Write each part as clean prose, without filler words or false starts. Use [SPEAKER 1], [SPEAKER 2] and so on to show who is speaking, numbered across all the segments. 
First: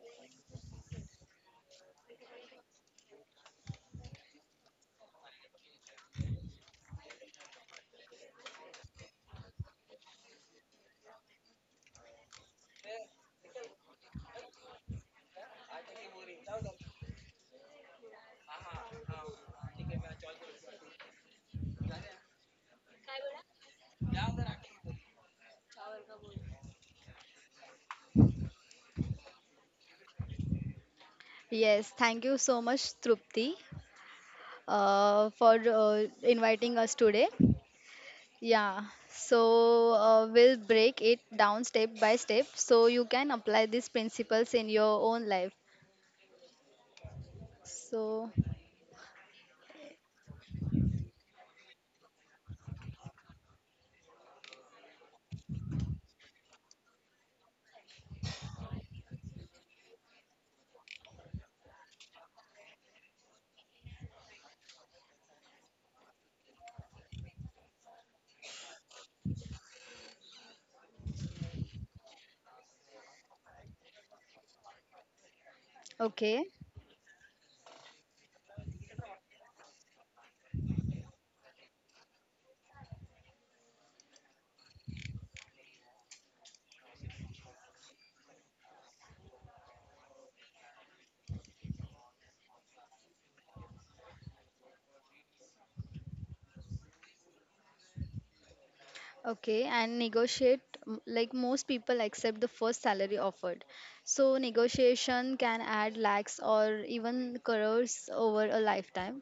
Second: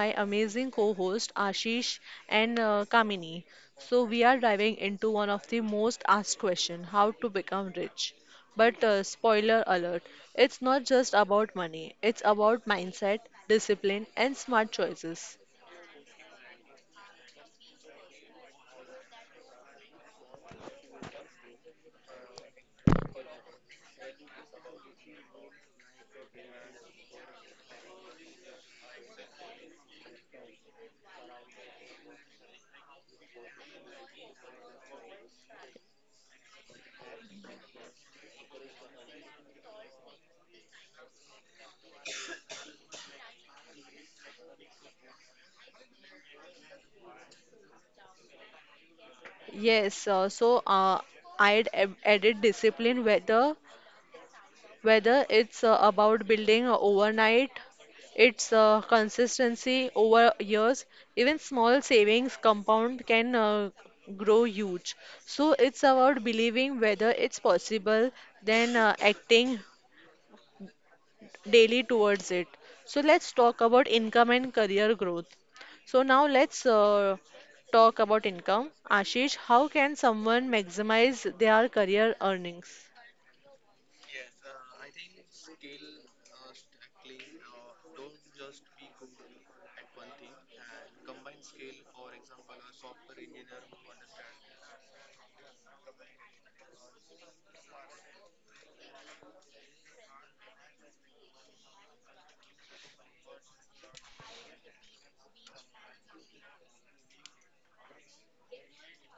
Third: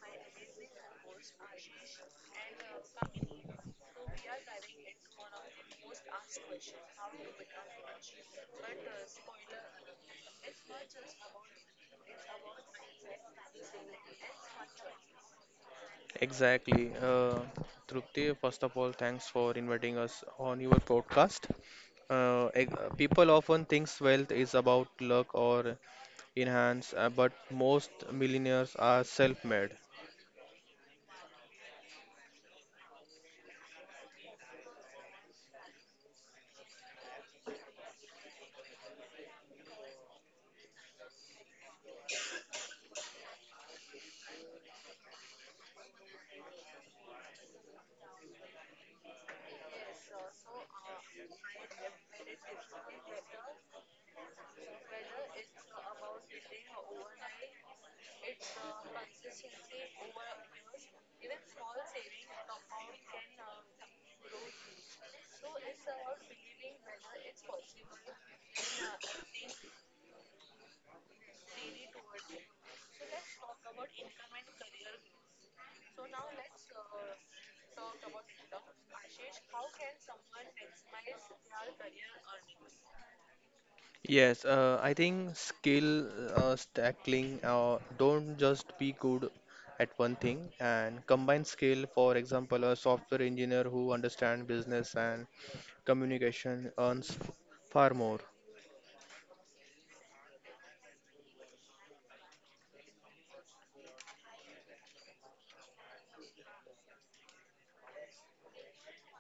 [SPEAKER 1] my amazing co-host Ashish and Kamini. So we are diving into one of the most asked questions: how to become rich. But spoiler alert, it's not just about money. It's about mindset, discipline, and smart choices.
[SPEAKER 2] Exactly. Trupti, first of all, thanks for inviting us on your podcast. People often thinks wealth is about luck or enhance, but most millionaires are self-made.
[SPEAKER 3] Yes, thank you so much, Trupti, for inviting us today. Yeah, so we'll break it down step by step so you can apply these principles in your own life. So,
[SPEAKER 1] Yes, I'd added discipline whether it's about building overnight, its consistency over years, even small savings compound can grow huge. So it's about believing whether it's possible, then acting daily towards it. So let's talk about income and career growth. So now
[SPEAKER 3] okay,
[SPEAKER 1] let's talk about income. Ashish, how can someone maximize their career earnings?
[SPEAKER 2] Yes, I think skill stacking. Don't just be good at one thing and combine skill. For example, a software engineer who understands business and communication earns far more.
[SPEAKER 3] okay, and negotiate like most people accept the first salary offered. So, negotiation can add lakhs or even crores over a lifetime.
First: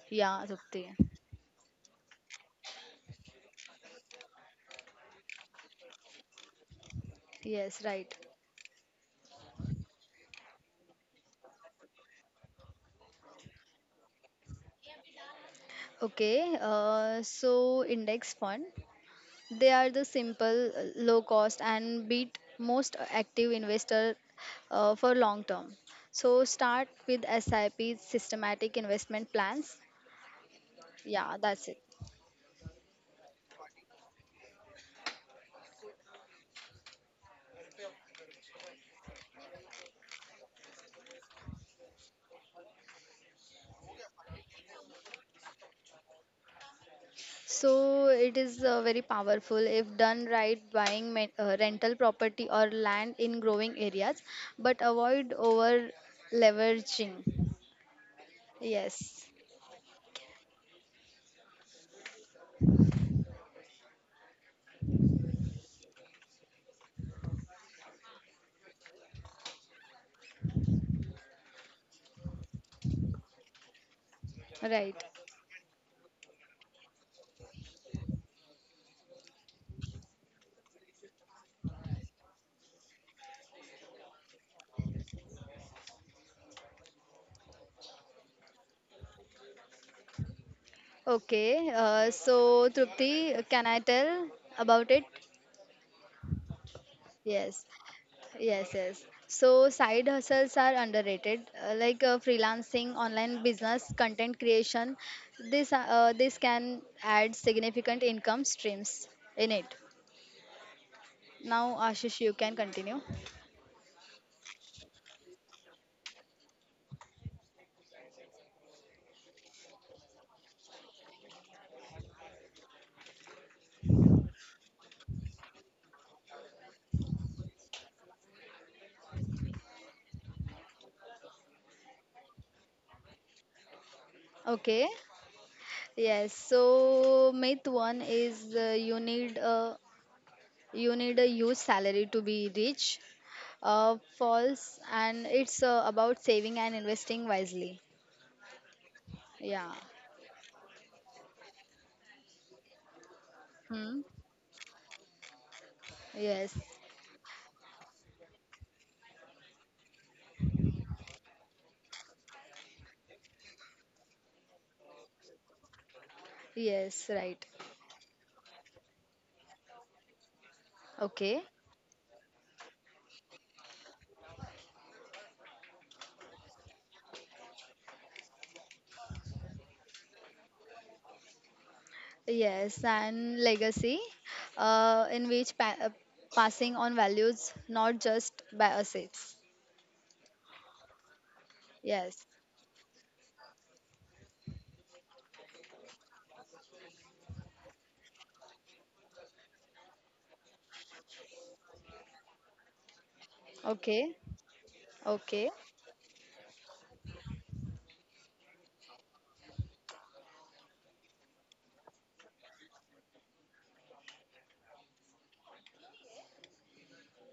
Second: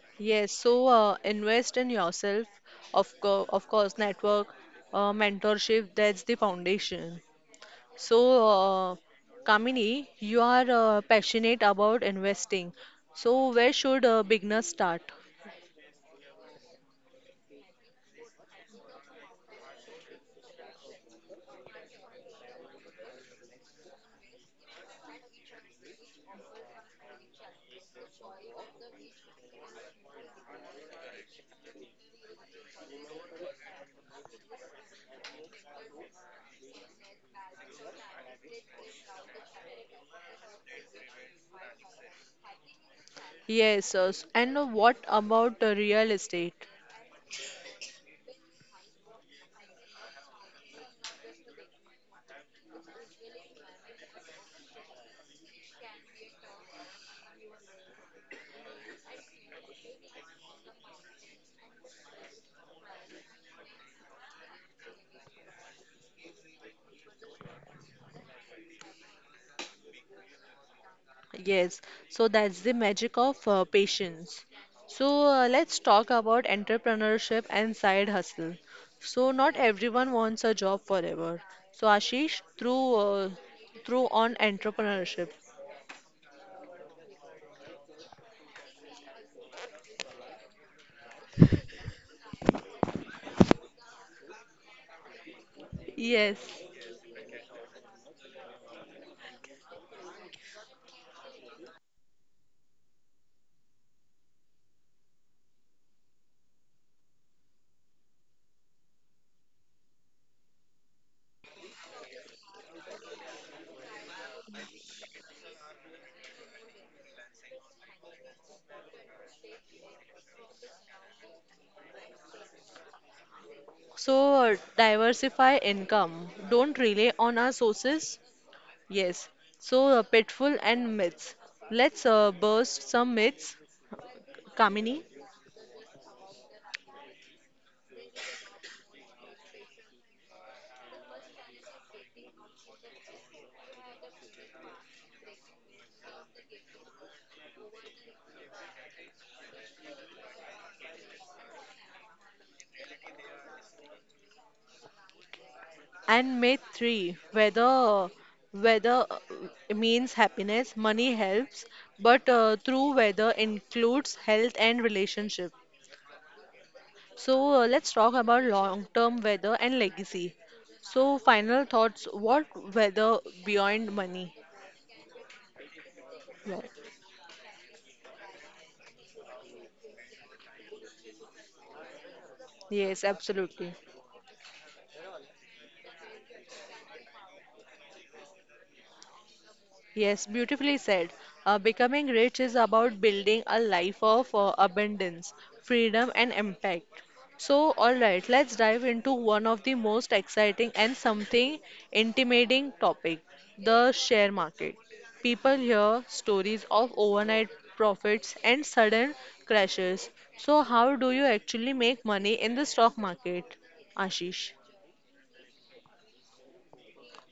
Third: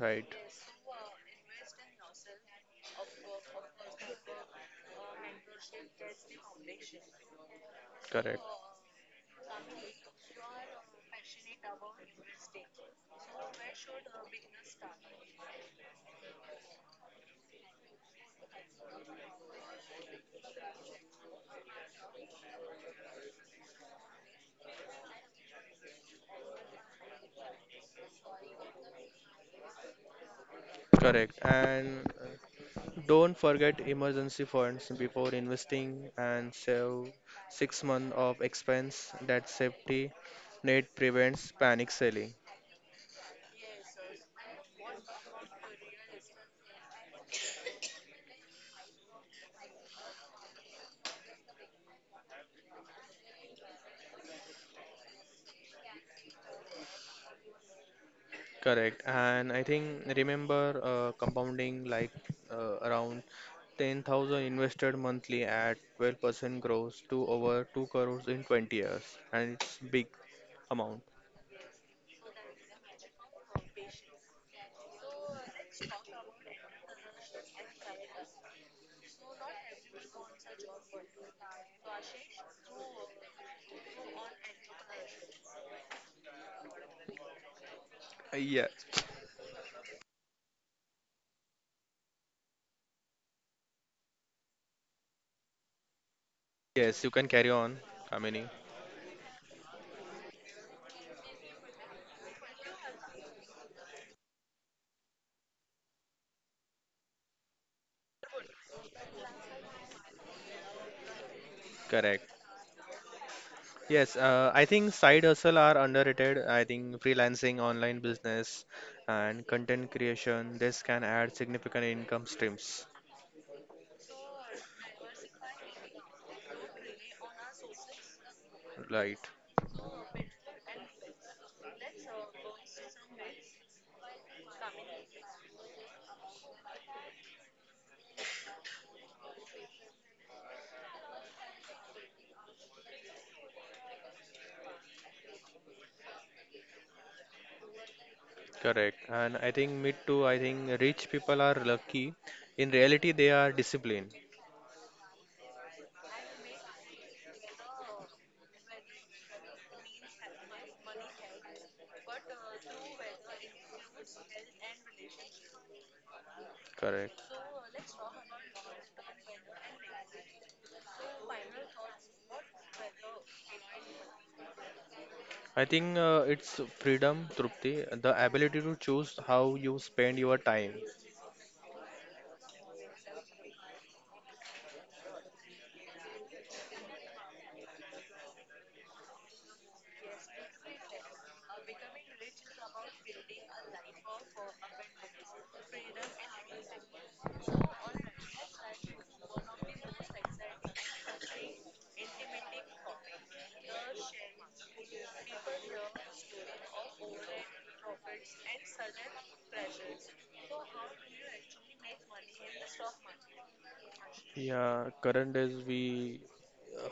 [SPEAKER 2] Right.
[SPEAKER 3] Yeah,
[SPEAKER 1] Yes, so
[SPEAKER 3] Trupti.
[SPEAKER 1] invest in yourself. Of course, network, mentorship, that's the foundation.
[SPEAKER 3] Yes, right.
[SPEAKER 2] Correct.
[SPEAKER 1] So, uh, Kamini, you are passionate about investing. So, where should beginners start?
[SPEAKER 3] Okay, so index fund. They are the simple, low cost, and beat most active investor for long term. So start with SIP systematic investment plans.
[SPEAKER 2] Correct.
[SPEAKER 3] Yeah, that's it.
[SPEAKER 2] And don't forget emergency funds before investing and save 6 months of expense that safety net prevents panic selling.
[SPEAKER 1] Yes, and what about real estate?
[SPEAKER 3] So it is very powerful if done right, buying rental property or land in growing areas, but avoid over leveraging.
[SPEAKER 2] Correct.
[SPEAKER 3] Yes,
[SPEAKER 2] And I think remember compounding like around 10,000 invested monthly at 12% growth to over 2 crores in 20 years. And it's big amount.
[SPEAKER 1] Yes, so that's the magic of patience.
[SPEAKER 3] right.
[SPEAKER 1] So let's talk about entrepreneurship and side hustle. So not everyone wants a job forever. So Ashish, through on entrepreneurship.
[SPEAKER 2] Yes.
[SPEAKER 3] Okay, so Trupti, can I tell about it?
[SPEAKER 1] Yes.
[SPEAKER 2] Yes, you can
[SPEAKER 3] Yes,
[SPEAKER 2] carry on, Kamini.
[SPEAKER 3] yes, yes. So side hustles are underrated, like freelancing, online business, content creation. This can add significant income streams in it. Now, Ashish, you
[SPEAKER 2] Correct.
[SPEAKER 3] can continue.
[SPEAKER 2] Yes, I think side hustle are underrated. I think freelancing, online business, and content creation, this can add significant income streams.
[SPEAKER 1] So diversify income. Don't rely on our sources.
[SPEAKER 2] Right.
[SPEAKER 1] Yes. So pitfall and myths. Let's burst some myths,
[SPEAKER 3] Okay.
[SPEAKER 1] Kamini.
[SPEAKER 3] Yes. So myth one is you need a huge salary to be rich. False, and it's about saving and investing wisely.
[SPEAKER 2] Correct. And I think
[SPEAKER 3] Yeah.
[SPEAKER 2] me too, I think rich people are lucky. In reality, they are
[SPEAKER 3] Hmm.
[SPEAKER 2] disciplined.
[SPEAKER 3] Yes.
[SPEAKER 1] And myth three, whether means happiness, money helps, but true weather includes health and relationship.
[SPEAKER 3] Yes.
[SPEAKER 2] Correct.
[SPEAKER 3] Right.
[SPEAKER 1] So let's talk about long-term weather and legacy.
[SPEAKER 3] Okay.
[SPEAKER 1] So final thoughts, what weather beyond money?
[SPEAKER 2] I think it's
[SPEAKER 1] Yeah.
[SPEAKER 2] freedom, Trupti, the ability to choose how you spend your time.
[SPEAKER 3] Yes,
[SPEAKER 1] Yes,
[SPEAKER 3] and legacy,
[SPEAKER 1] absolutely.
[SPEAKER 3] uh, in which pa- uh, passing on values, not just by assets.
[SPEAKER 1] Yes, beautifully said. Becoming
[SPEAKER 3] Yes.
[SPEAKER 1] rich is about building a life of abundance, freedom, and impact. So, all right, let's dive into one of the most exciting and something intimidating topic, the
[SPEAKER 3] Okay.
[SPEAKER 1] share market.
[SPEAKER 3] Okay.
[SPEAKER 1] People hear stories of overnight profits and sudden crashes. So, how do you actually make money in the stock market, Ashish?
[SPEAKER 2] Yeah, current days we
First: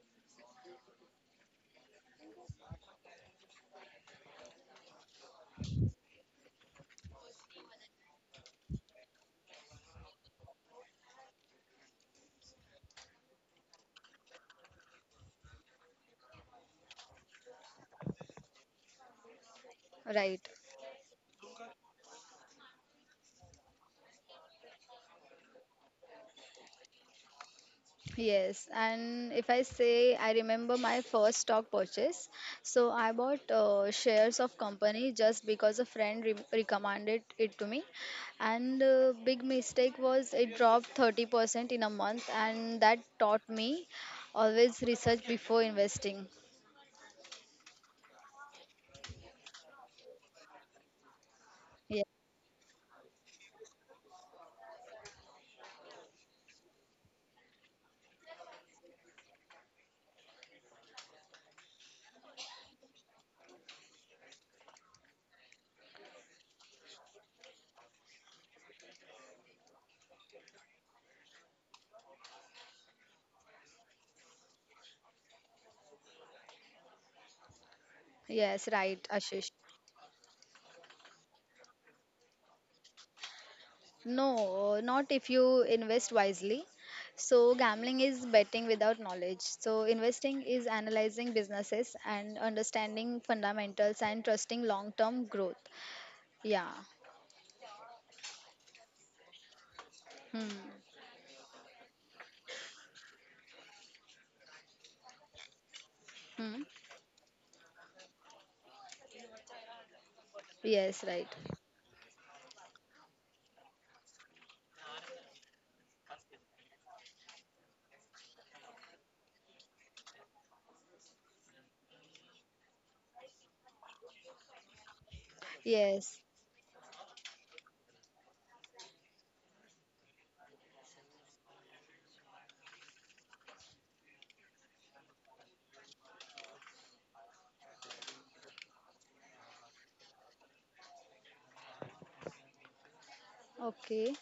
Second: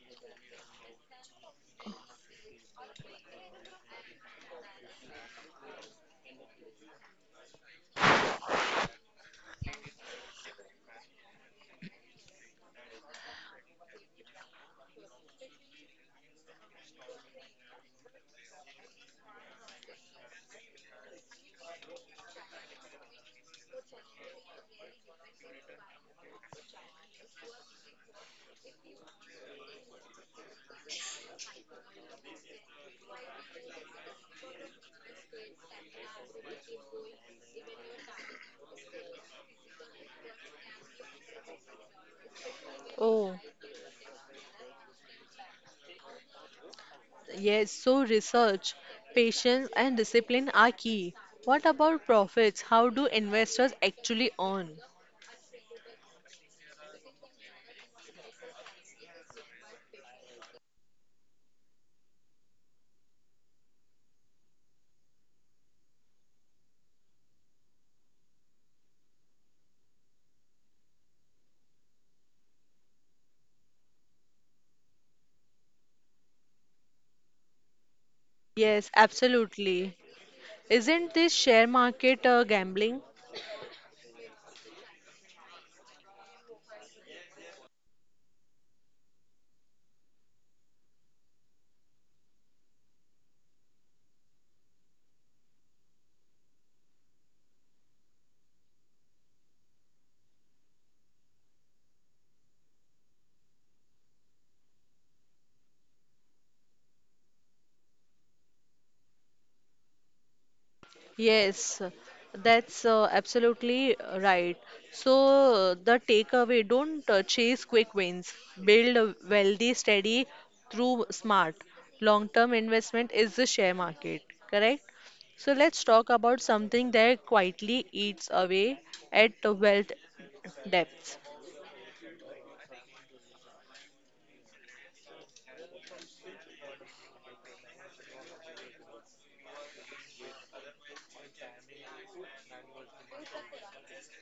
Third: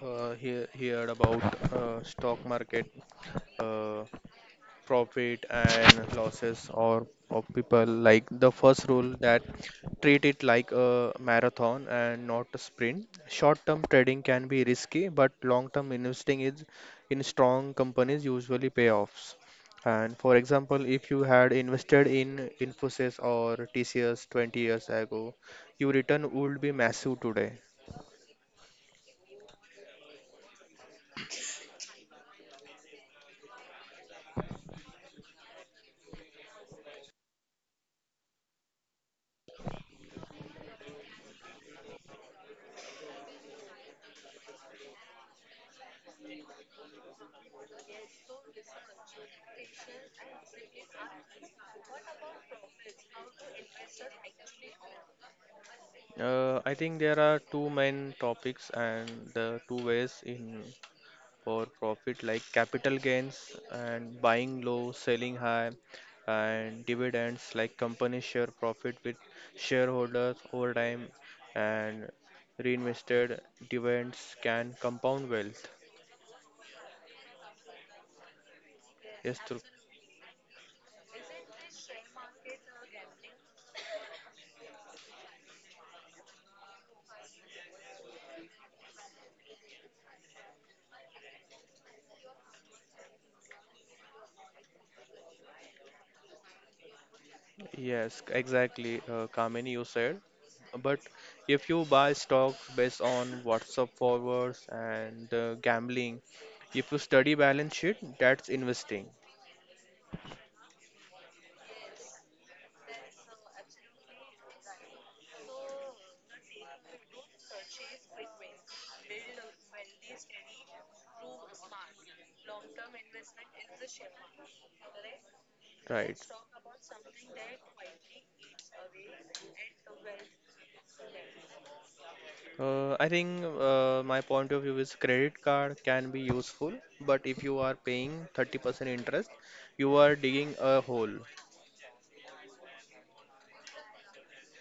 [SPEAKER 2] heard about stock market uh, profit and losses or of people like the first rule that treat it like a marathon and not a sprint. Short term trading can be risky, but long term investing is in strong companies usually payoffs. And for example,
[SPEAKER 3] Right.
[SPEAKER 2] if you had invested in Infosys or TCS 20 years ago, your return would be massive today.
[SPEAKER 3] Yes, and if I say I remember my first stock purchase, so I bought shares of company just because a friend recommended it to me, and big mistake was it dropped 30% in a month, and that
[SPEAKER 1] Oh,
[SPEAKER 3] taught me always research before investing.
[SPEAKER 1] yes, so research, patience, and discipline are key. What
[SPEAKER 3] Yeah.
[SPEAKER 1] about profits? How do investors actually earn?
[SPEAKER 2] I think there are two main topics and the two ways in for profit like capital gains and buying low, selling high, and dividends like company share profit with shareholders over time, and reinvested dividends can compound wealth.
[SPEAKER 3] Yes, right,
[SPEAKER 1] Yes,
[SPEAKER 2] Yes, true.
[SPEAKER 3] Ashish.
[SPEAKER 1] absolutely. Isn't this share market gambling?
[SPEAKER 3] No, not if you invest wisely. So, gambling is betting without knowledge. So, investing is analyzing businesses and understanding fundamentals and trusting long term growth. Yeah.
[SPEAKER 2] Yes, exactly, Kamini, you said.
[SPEAKER 3] Hmm.
[SPEAKER 2] But if you buy stocks based on WhatsApp forwards and gambling, if you
[SPEAKER 3] Hmm.
[SPEAKER 2] study balance sheet, that's investing.
[SPEAKER 3] Yes, right.
[SPEAKER 1] Yes, that's absolutely right. So, the takeaway, don't chase quick wins. Build a wealthy, steady through smart. Long-term investment is the share market, correct? So,
[SPEAKER 2] Right.
[SPEAKER 1] let's talk
[SPEAKER 3] Yes.
[SPEAKER 1] about something that quietly eats away at the wealth depths.
[SPEAKER 2] I think my point of view is credit card can be useful, but if you are paying 30% interest, you are digging a hole.
[SPEAKER 3] Okay.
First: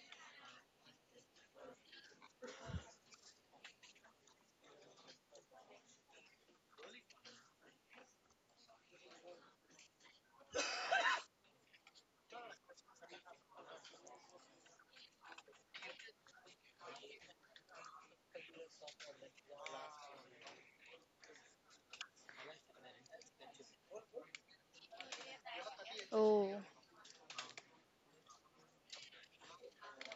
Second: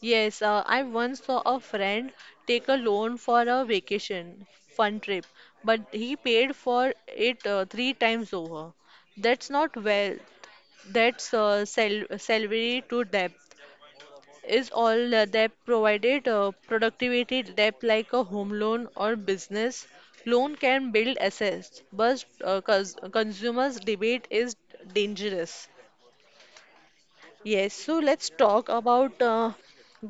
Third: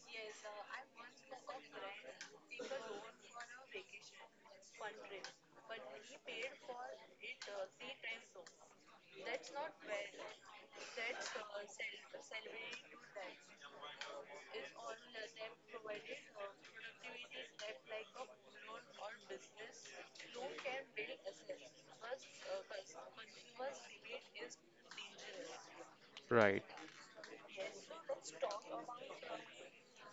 [SPEAKER 1] Yes, I once saw a friend take a loan for a vacation fun trip, but he paid for it three times over. That's not wealth. That's salary to depth. Is all debt provided productivity debt like a home loan or business loan can build assets, but consumers debate is dangerous.
[SPEAKER 3] Oh,
[SPEAKER 2] Right.
[SPEAKER 1] Yes, so let's talk about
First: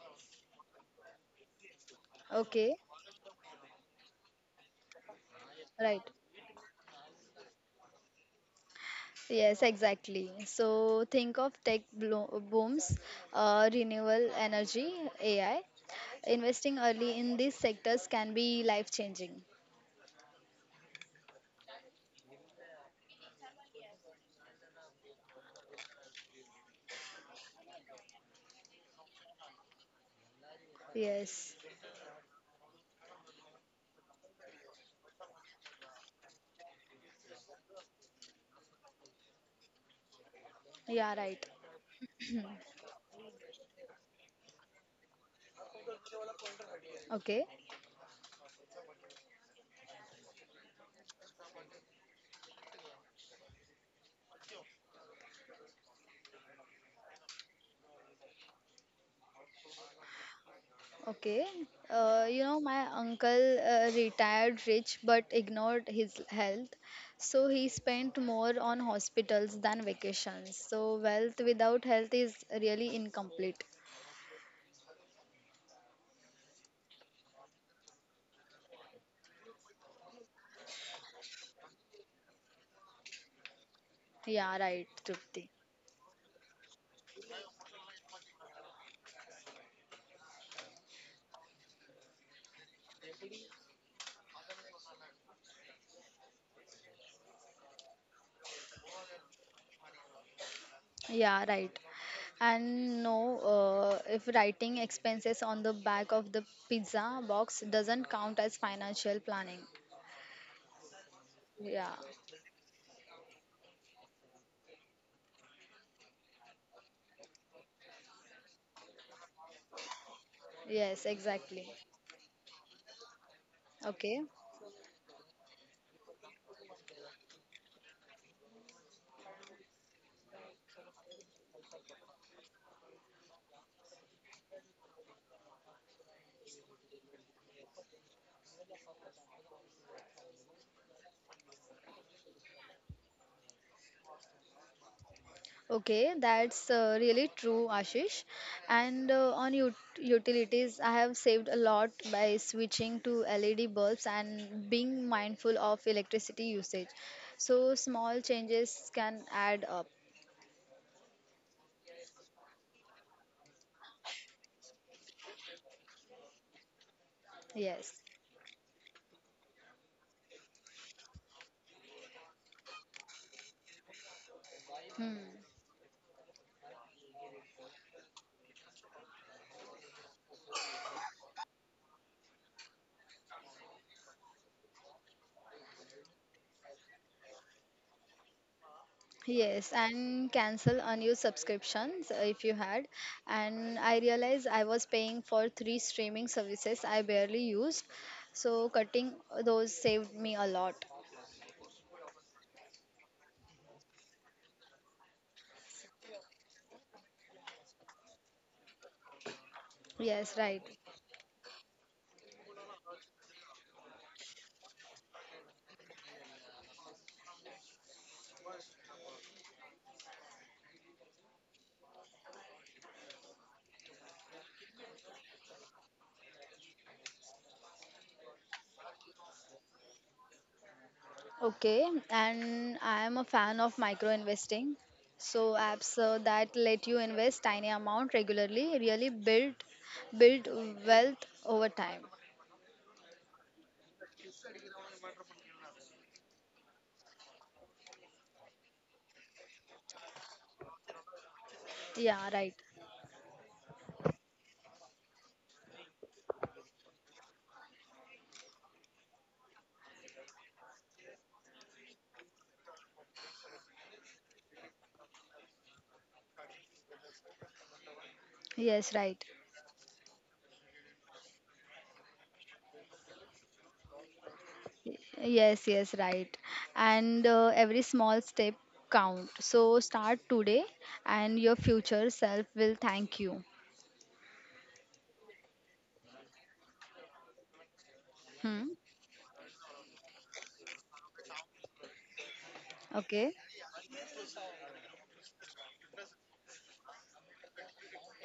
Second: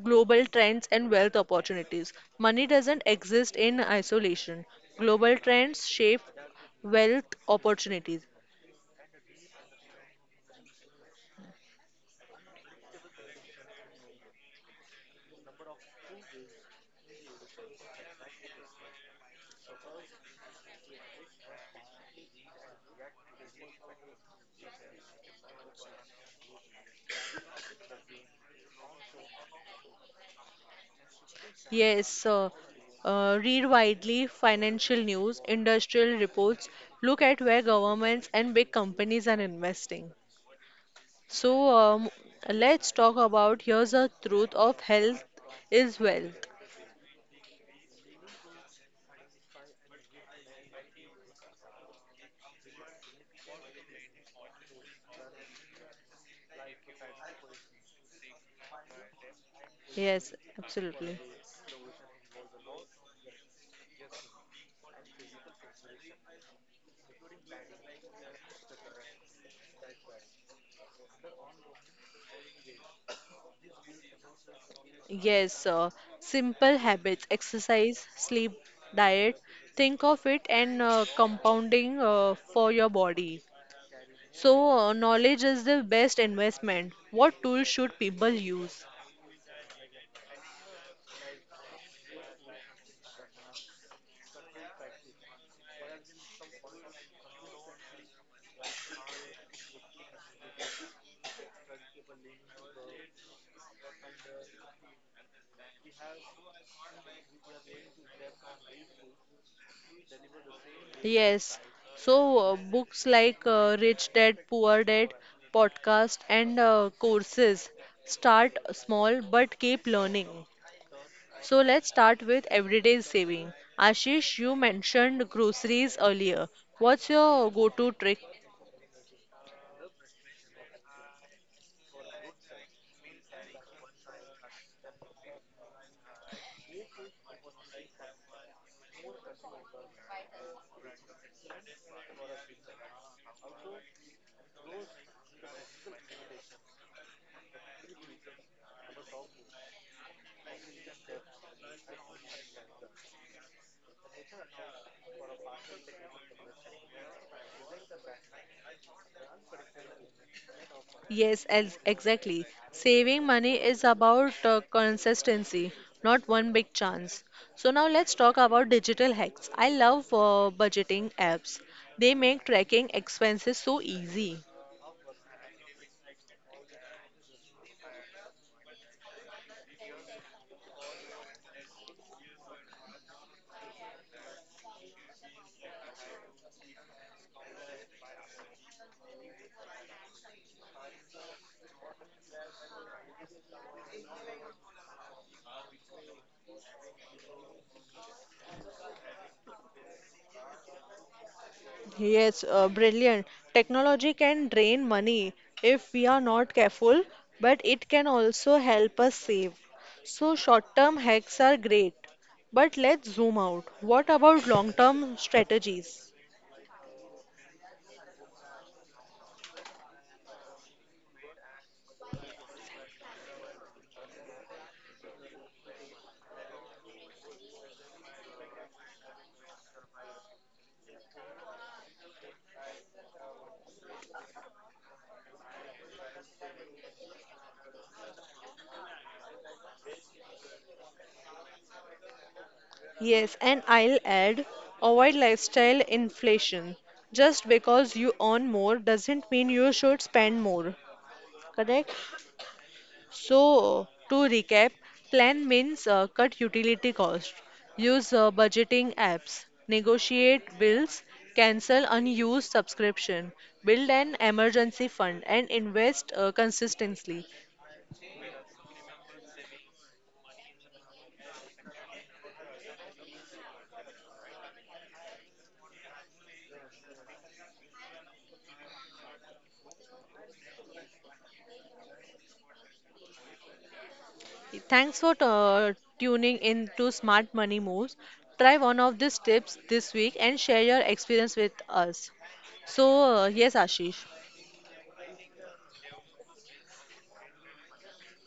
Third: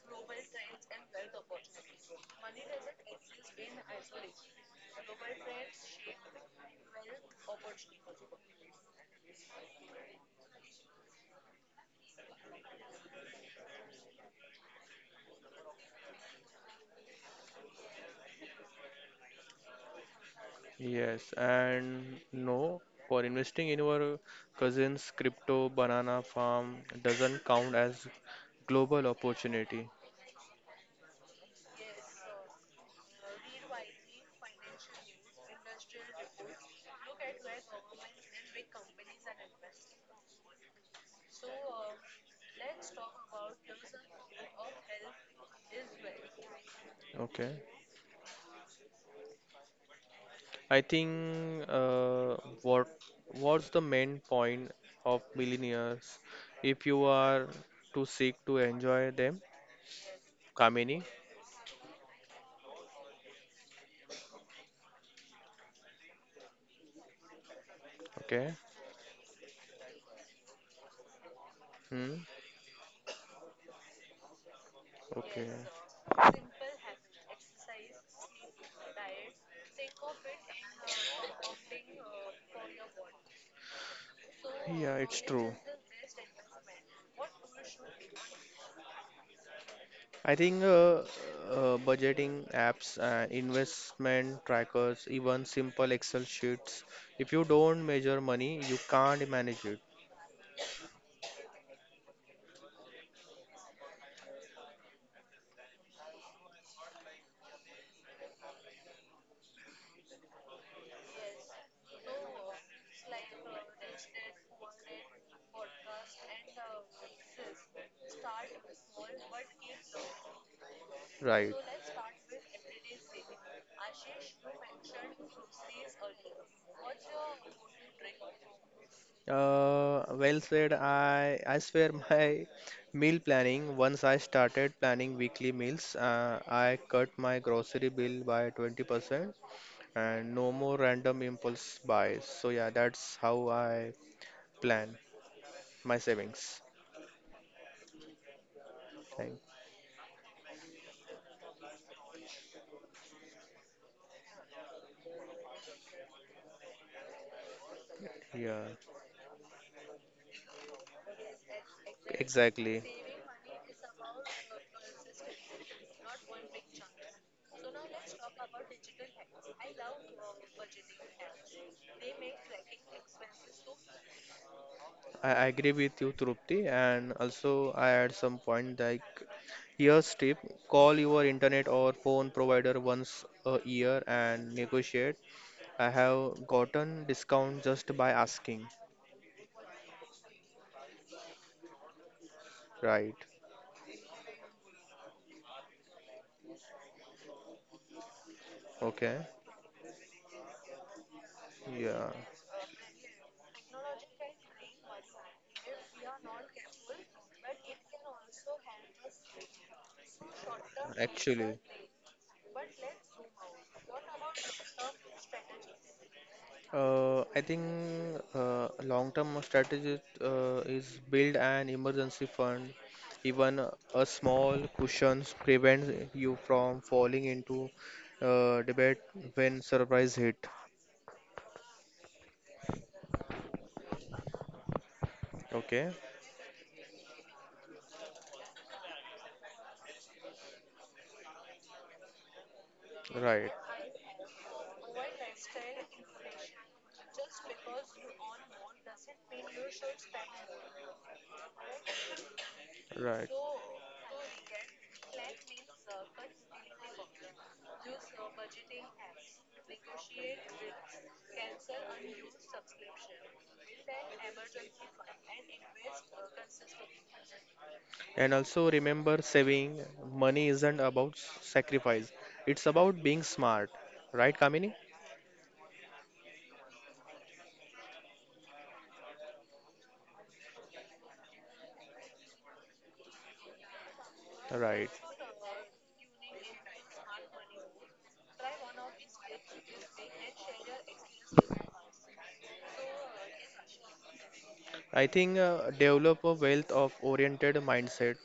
[SPEAKER 1] global trends and wealth opportunities. Money
[SPEAKER 3] okay.
[SPEAKER 1] doesn't exist in isolation. Global trends
[SPEAKER 3] Right.
[SPEAKER 1] shape wealth opportunities.
[SPEAKER 3] Yes, exactly. So, think of booms, renewable energy, AI. Investing early in these sectors can be life changing.
[SPEAKER 2] Yes, and no, for investing in your cousin's crypto banana farm doesn't count as global opportunity.
[SPEAKER 3] Yes,
[SPEAKER 1] Yes, read widely financial news, industrial reports, look at where governments and big companies are investing.
[SPEAKER 3] yeah, right.
[SPEAKER 1] So let's talk about here's the truth of health is wealth.
[SPEAKER 3] Okay,
[SPEAKER 2] Okay. I think what what's the main point of millionaires if you are to seek to enjoy them,
[SPEAKER 1] Yes,
[SPEAKER 2] Kamini?
[SPEAKER 1] absolutely.
[SPEAKER 3] okay. You know, my uncle retired rich but ignored his health, so he spent more
[SPEAKER 2] Okay.
[SPEAKER 3] on hospitals than vacations. So, wealth without health
[SPEAKER 2] Hmm.
[SPEAKER 3] is really incomplete.
[SPEAKER 2] Okay.
[SPEAKER 1] Yes, simple habits, exercise, sleep, diet. Think of it and compounding for your body.
[SPEAKER 3] Yeah,
[SPEAKER 1] So,
[SPEAKER 3] right,
[SPEAKER 2] Yeah, it's
[SPEAKER 1] knowledge
[SPEAKER 3] Trupti.
[SPEAKER 2] true.
[SPEAKER 1] is the best investment. What tools should people use?
[SPEAKER 2] I think budgeting apps and investment trackers, even simple Excel sheets. If you don't measure money, you can't manage it,
[SPEAKER 3] Yeah, right. And no, if writing expenses on the back of the pizza box doesn't count as financial planning.
[SPEAKER 1] Yes.
[SPEAKER 3] Yeah,
[SPEAKER 1] So, books like Rich Dad, Poor Dad, podcast, and courses. Start small but keep learning.
[SPEAKER 3] yes,
[SPEAKER 2] right?
[SPEAKER 1] So
[SPEAKER 3] exactly.
[SPEAKER 1] let's start with everyday saving.
[SPEAKER 3] Okay.
[SPEAKER 1] Ashish, you mentioned groceries earlier. What's your go-to trick?
[SPEAKER 2] Well said. I swear my meal planning. Once I started planning weekly meals, I cut my grocery bill by 20% and no more random impulse buys. So yeah, that's how I plan my
[SPEAKER 3] Okay,
[SPEAKER 2] savings.
[SPEAKER 3] that's really true, Ashish. And
[SPEAKER 2] Thank
[SPEAKER 3] utilities, I have saved a lot by switching to LED bulbs and being mindful of electricity usage. So small
[SPEAKER 2] Yeah,
[SPEAKER 3] changes can add up.
[SPEAKER 1] Yes, exactly.
[SPEAKER 2] exactly.
[SPEAKER 1] Saving money is about consistency, not one big chance. So now
[SPEAKER 3] Yes.
[SPEAKER 1] let's talk about digital hacks. I love budgeting apps. They make tracking expenses so easy.
[SPEAKER 3] Hmm.
[SPEAKER 2] I agree with you, Trupti, and also I add some point like here's tip: call your internet or phone provider once a year and negotiate. I have gotten discount just by asking.
[SPEAKER 3] Yes, and cancel unused subscriptions if you had.
[SPEAKER 2] Right?
[SPEAKER 3] And I realized I was paying for three streaming services I barely used. So cutting
[SPEAKER 2] Okay.
[SPEAKER 3] those saved me a lot.
[SPEAKER 2] Yeah.
[SPEAKER 1] Yes, brilliant. Technology can drain money if we are not careful, but it can also help us save. So,
[SPEAKER 3] Yes, right.
[SPEAKER 1] short-term hacks are
[SPEAKER 2] Actually,
[SPEAKER 1] great, but let's zoom out. What about long-term strategies?
[SPEAKER 2] I think long-term strategy is build an emergency fund. Even a small cushions prevents you from falling into debate when surprise hit.
[SPEAKER 3] Okay, and I am a fan of micro investing. So
[SPEAKER 2] Okay,
[SPEAKER 3] apps that let you invest tiny amount regularly really build wealth over time.
[SPEAKER 1] Yes,
[SPEAKER 2] right,
[SPEAKER 1] and I'll add avoid lifestyle inflation. Just because you earn more doesn't mean you should spend more. Correct?
[SPEAKER 3] Yeah, right.
[SPEAKER 2] right.
[SPEAKER 1] So, to recap, plan means cut utility cost, use budgeting apps, negotiate bills, cancel unused subscription, build an emergency fund, and invest consistently.
[SPEAKER 2] And also
[SPEAKER 3] Yes,
[SPEAKER 2] remember
[SPEAKER 3] right.
[SPEAKER 2] saving money isn't about sacrifice. It's about being smart. Right, Kamini?
[SPEAKER 3] Y- Yes, yes, right. And every small step count. So start today and your future self will thank you.
[SPEAKER 2] Right.
[SPEAKER 1] Thanks for tuning in to Smart Money Moves. Try
[SPEAKER 3] Hmm.
[SPEAKER 1] one of these tips this week and share your experience with us. So,
[SPEAKER 3] Okay.
[SPEAKER 1] yes, Ashish.
[SPEAKER 2] I think develop a wealth of oriented mindset.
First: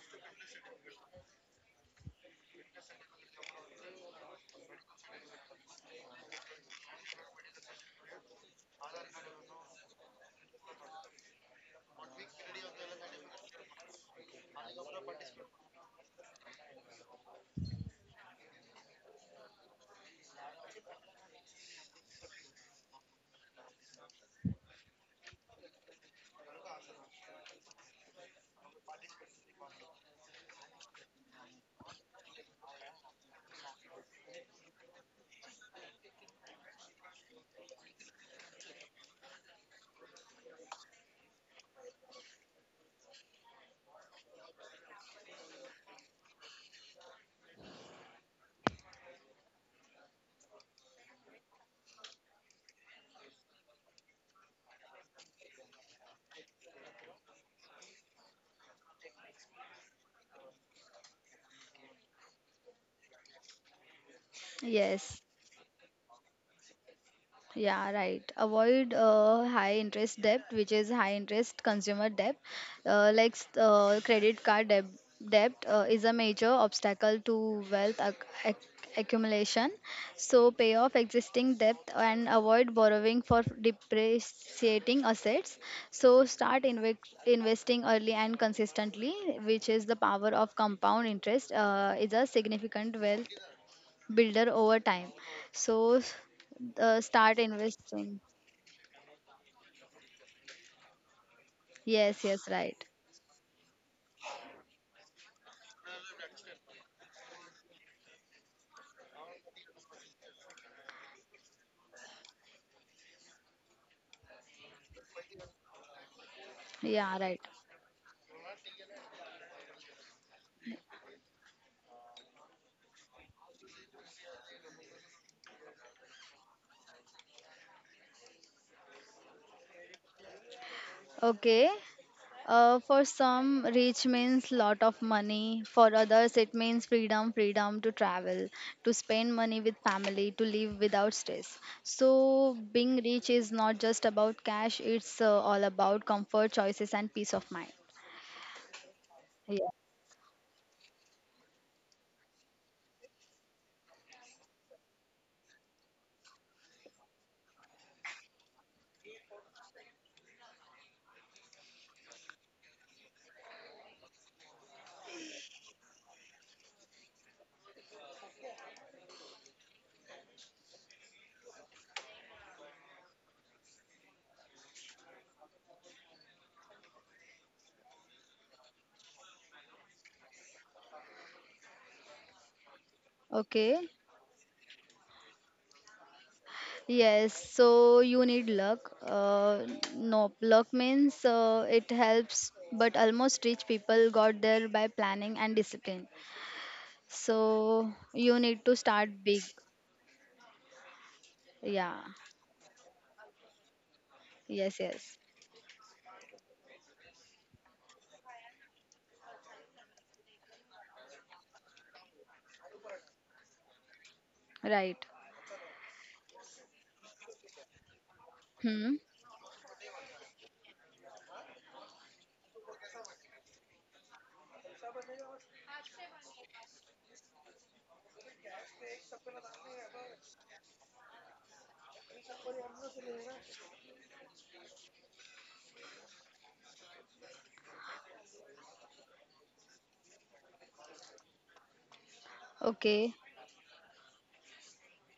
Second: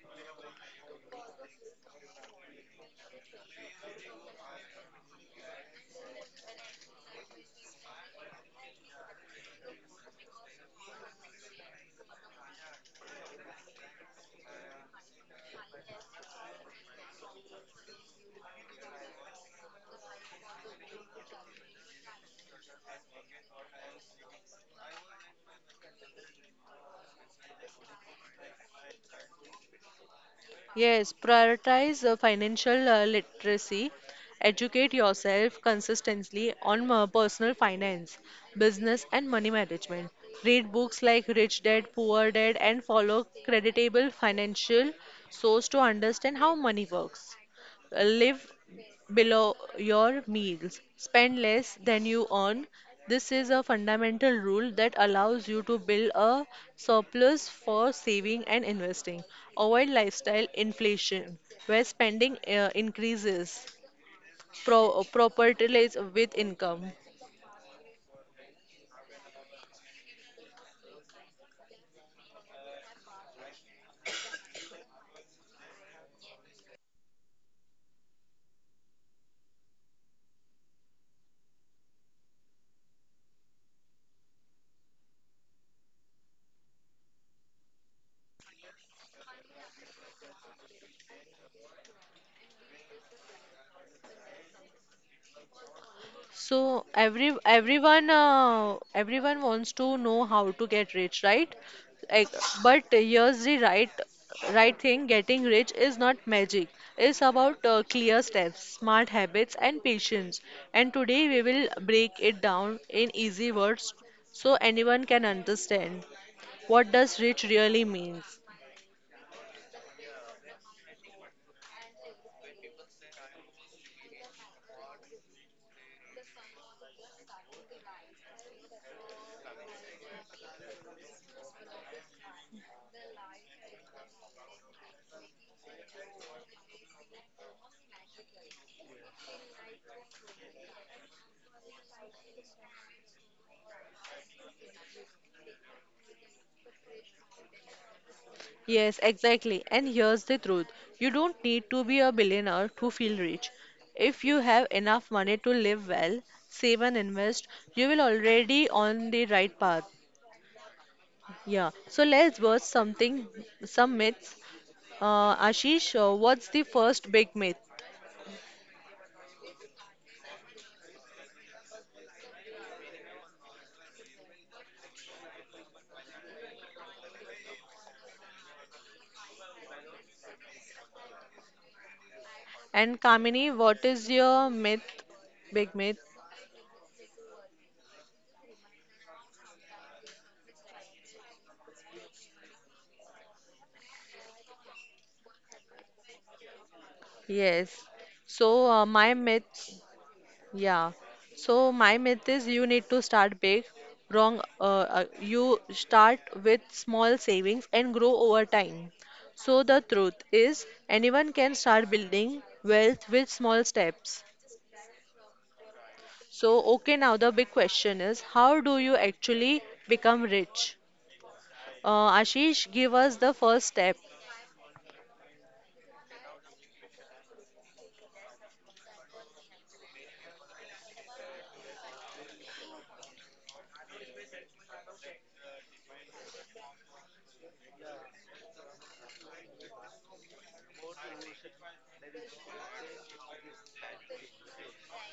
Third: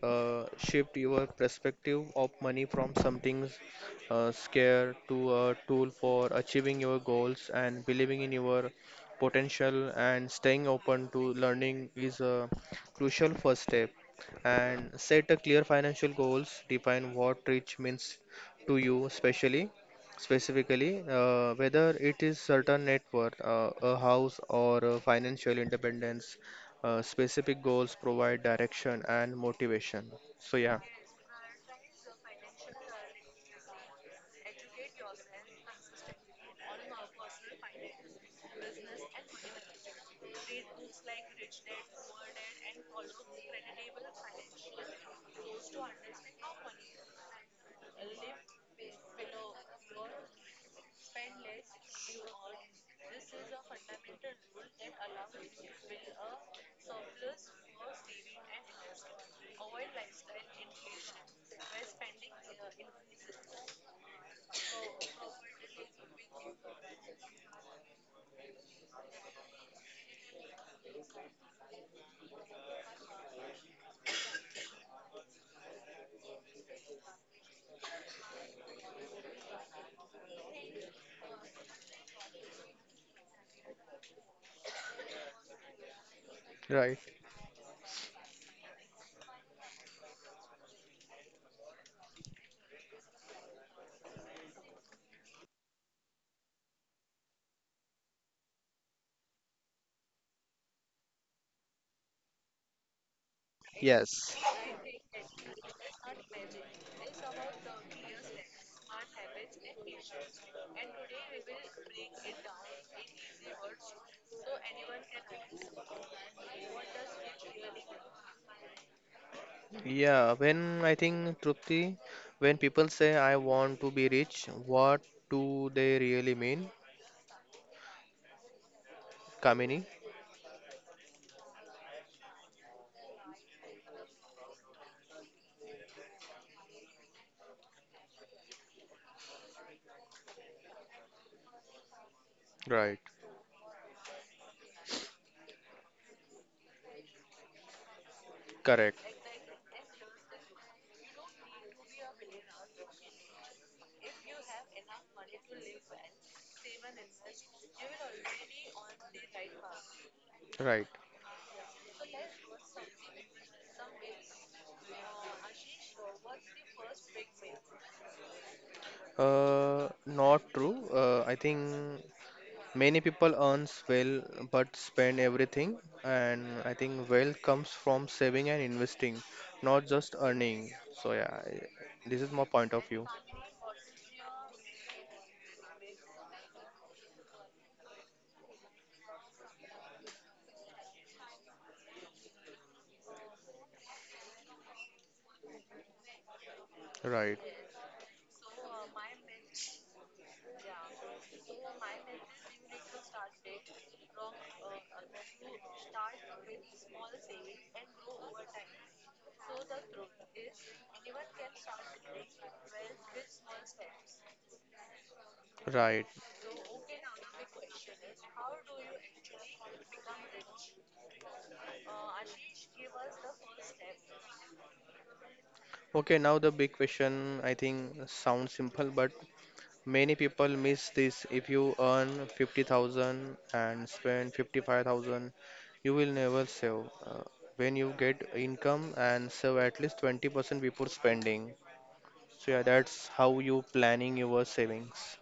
[SPEAKER 2] Shift your perspective of money from something scare to a tool for achieving your goals, and believing in your potential and staying open to learning is a crucial first step. And set a clear financial goals. Define what rich means to you, especially specifically, whether it is certain net worth, a house, or a financial independence, specific goals provide direction and motivation. So yeah,
[SPEAKER 1] Yes, prioritize financial literacy. Educate yourself consistently on personal finance, business, and money management. Read books like Rich Dad, Poor Dad, and follow creditable financial source to understand how money works. Live below your means. Spend less than you earn. This is a fundamental rule that allows you to build a surplus for saving and investing. Avoid lifestyle inflation, where spending increases
[SPEAKER 3] Yes.
[SPEAKER 1] proportionally with income.
[SPEAKER 3] Yeah, right. Avoid high interest debt, which is high interest consumer debt, credit card debt. Debt is a major obstacle to wealth ac- accumulation. So pay off existing debt and avoid borrowing for depreciating assets. So start
[SPEAKER 2] right.
[SPEAKER 3] inve- investing early and consistently, which is the power of compound interest. Is a significant wealth builder over time. So s-
[SPEAKER 1] So
[SPEAKER 3] uh, start investing.
[SPEAKER 1] everyone wants to know how to get rich, right? Like,
[SPEAKER 3] Yes, yes,
[SPEAKER 1] but
[SPEAKER 3] right.
[SPEAKER 1] here's the right
[SPEAKER 2] Yes.
[SPEAKER 1] right thing: getting rich is not magic. It's about clear steps, smart habits, and patience. And today we will break it down in easy words so anyone can understand what
[SPEAKER 3] Yeah,
[SPEAKER 1] does
[SPEAKER 3] right.
[SPEAKER 1] rich really means.
[SPEAKER 2] Yeah, when I think Trupti, when people say I want to be rich, what do they really mean, Kamini?
[SPEAKER 3] Okay. For some, rich means lot of money. For others, it means freedom, freedom to travel, to spend money with family, to live without stress. So,
[SPEAKER 2] Right,
[SPEAKER 3] being rich is not just about cash. It's all about comfort, choices, and peace of mind.
[SPEAKER 2] correct,
[SPEAKER 1] Yes, exactly.
[SPEAKER 3] Yeah.
[SPEAKER 1] And here's the truth. You don't need to be a billionaire to feel rich. If you have enough money to live well, save and invest, you will already on the right path.
[SPEAKER 2] right.
[SPEAKER 1] Yeah. So let's bust something, some myths. Ashish, what's the first big myth?
[SPEAKER 2] Not true. I think many people earns well but spend everything, and I think wealth comes from saving and investing, not just earning. So yeah, this is my point of
[SPEAKER 1] And
[SPEAKER 2] view.
[SPEAKER 1] Kamini, what
[SPEAKER 3] Okay.
[SPEAKER 1] is your myth? Big myth.
[SPEAKER 3] Yes, so you need luck. No, luck means it helps, but almost rich people got there by planning and discipline.
[SPEAKER 2] Right.
[SPEAKER 1] Yes.
[SPEAKER 3] So you need
[SPEAKER 1] So
[SPEAKER 3] to start
[SPEAKER 1] my
[SPEAKER 3] big.
[SPEAKER 1] myth Yeah. So
[SPEAKER 3] Yeah,
[SPEAKER 1] my myth is you need to start big. Wrong.
[SPEAKER 3] yes, yes,
[SPEAKER 1] You start with small savings and grow over time. So the truth is anyone can start building wealth with small steps.
[SPEAKER 3] right.
[SPEAKER 2] Right.
[SPEAKER 1] So okay, now the big question is how do you
[SPEAKER 3] Hmm.
[SPEAKER 1] actually become rich? Ashish, give us the first step.
[SPEAKER 2] Okay, now the big question I think sounds simple, but many people miss this. If you earn 50,000 and spend 55,000, you will never save. Uh, when you get income and save at least 20% before spending. So yeah, that's
[SPEAKER 3] Okay,
[SPEAKER 2] how you planning your savings.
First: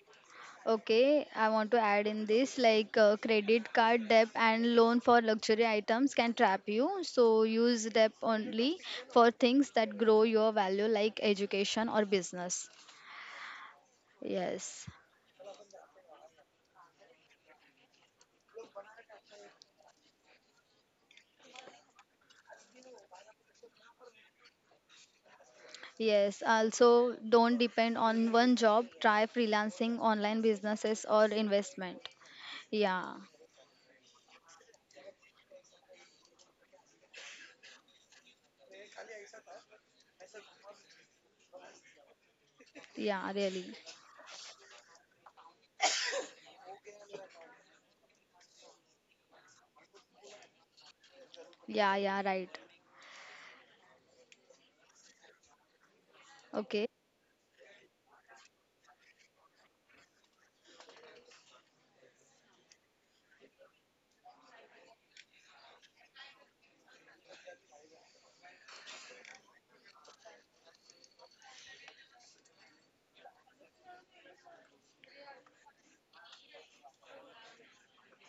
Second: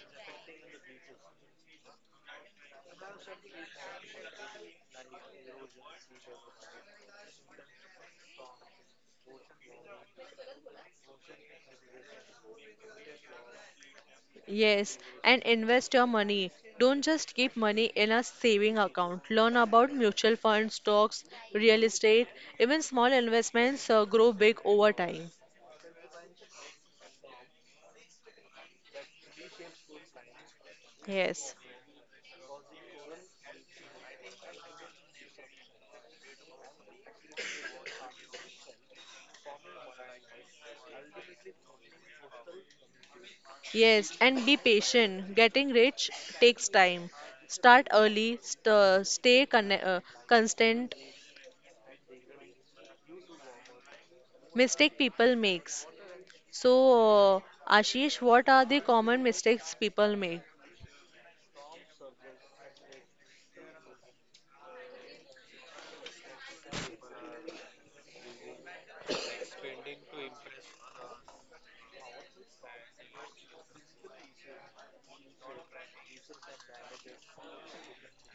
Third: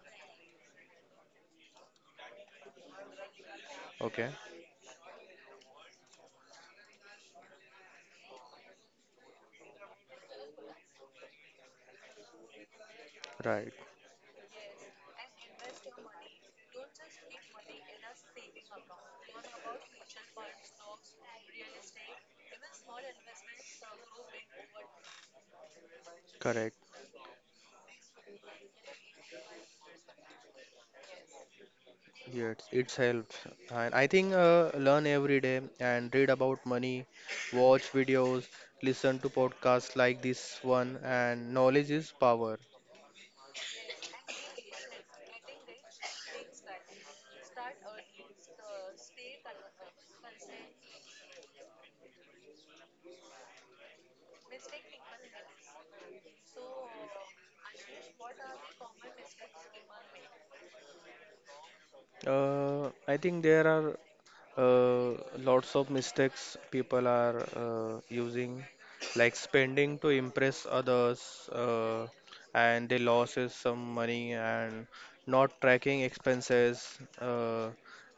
[SPEAKER 3] okay. I want to add in this like credit card debt
[SPEAKER 2] Okay,
[SPEAKER 3] and loan for luxury items can trap you. So use debt only for things that grow your value, like education or business.
[SPEAKER 2] right,
[SPEAKER 3] Yes,
[SPEAKER 1] Yes, and invest your money. Don't just keep money in a saving account. Learn about mutual funds, stocks, real estate, even small investments grow big over time.
[SPEAKER 3] yes.
[SPEAKER 2] correct.
[SPEAKER 3] Also, don't depend on one job. Try freelancing, online businesses, or
[SPEAKER 1] Yes.
[SPEAKER 3] investment.
[SPEAKER 2] Yes, it's
[SPEAKER 3] Yeah,
[SPEAKER 2] helps. And I think learn every day and read about money, watch videos, listen to podcasts like this one, and knowledge is power.
[SPEAKER 3] yeah, really.
[SPEAKER 1] Yes, and be patient. Getting rich takes time. Start early, stay constant.
[SPEAKER 3] Yeah, yeah, right.
[SPEAKER 1] Mistake people makes.
[SPEAKER 3] Okay.
[SPEAKER 1] So, Ashish, what are the common mistakes people make?
[SPEAKER 2] I think there are lots of mistakes people are using, like spending to impress others, and they loses some money and not tracking expenses,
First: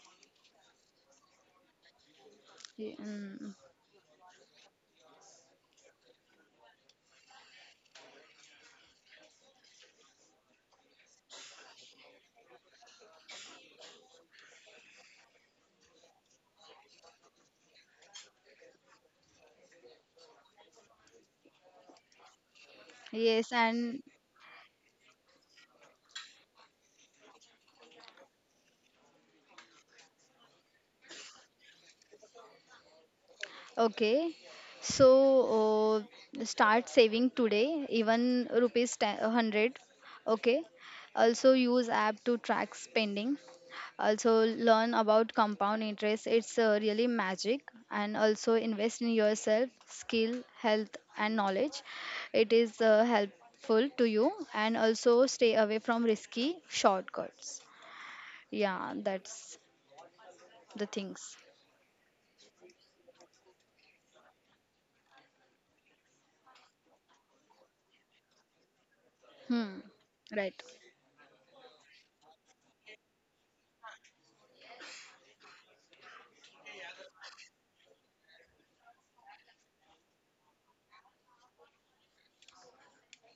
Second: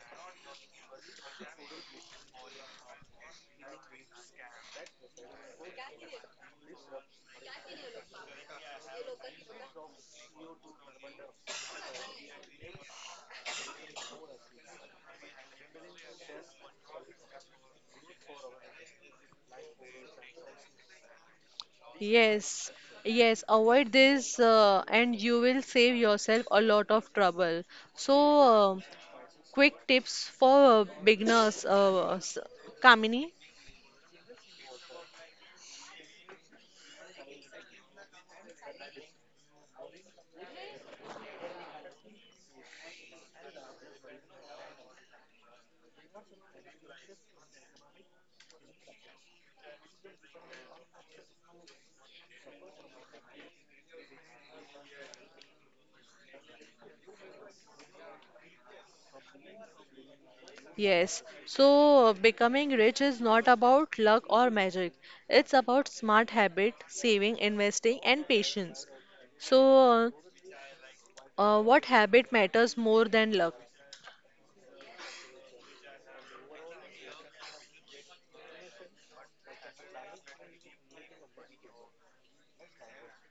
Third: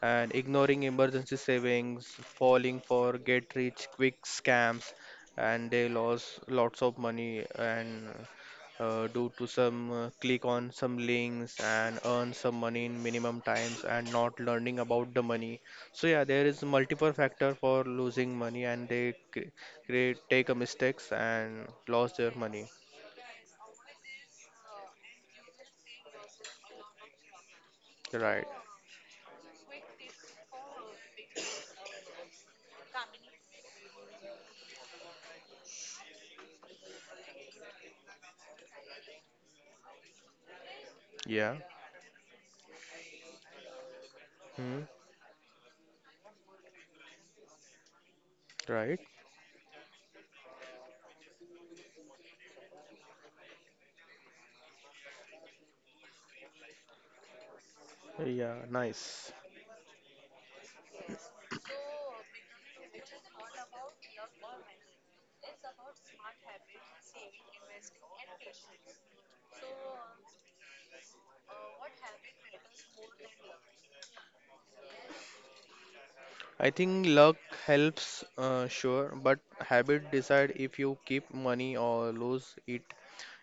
[SPEAKER 2] and ignoring emergency savings, falling
[SPEAKER 3] Ye-
[SPEAKER 2] for get
[SPEAKER 3] mm.
[SPEAKER 2] rich quick scams, and they lost lots of money, and do to some click on some links and earn some money in minimum times and not learning about the money. So yeah, there is multiple factor for losing money, and they create take a mistakes and lost their money.
[SPEAKER 1] Yes, yes,
[SPEAKER 3] Yes,
[SPEAKER 1] avoid
[SPEAKER 3] and
[SPEAKER 1] this and you will save yourself a lot of trouble. So,
[SPEAKER 2] Right.
[SPEAKER 1] quick tips for beginners, Kamini.
[SPEAKER 3] okay. So start saving today, even rupees 10, 100. Okay.
[SPEAKER 2] Yeah.
[SPEAKER 3] Also use app to track spending. Also
[SPEAKER 2] Hmm.
[SPEAKER 3] learn about compound interest. It's really magic. And also
[SPEAKER 2] Right.
[SPEAKER 3] invest in yourself, skill, health, and knowledge. It is helpful to you. And also stay away from risky shortcuts.
[SPEAKER 2] Yeah.
[SPEAKER 3] Yeah,
[SPEAKER 2] Nice.
[SPEAKER 3] that's the
[SPEAKER 1] Yes,
[SPEAKER 3] things.
[SPEAKER 1] so becoming rich is not about luck or magic, it's about smart habit, saving, investing, and patience.
[SPEAKER 3] Hmm.
[SPEAKER 1] So,
[SPEAKER 3] Right.
[SPEAKER 1] what habit matters more than luck?
[SPEAKER 2] I think luck helps, sure, but habit decide if you keep money or lose it.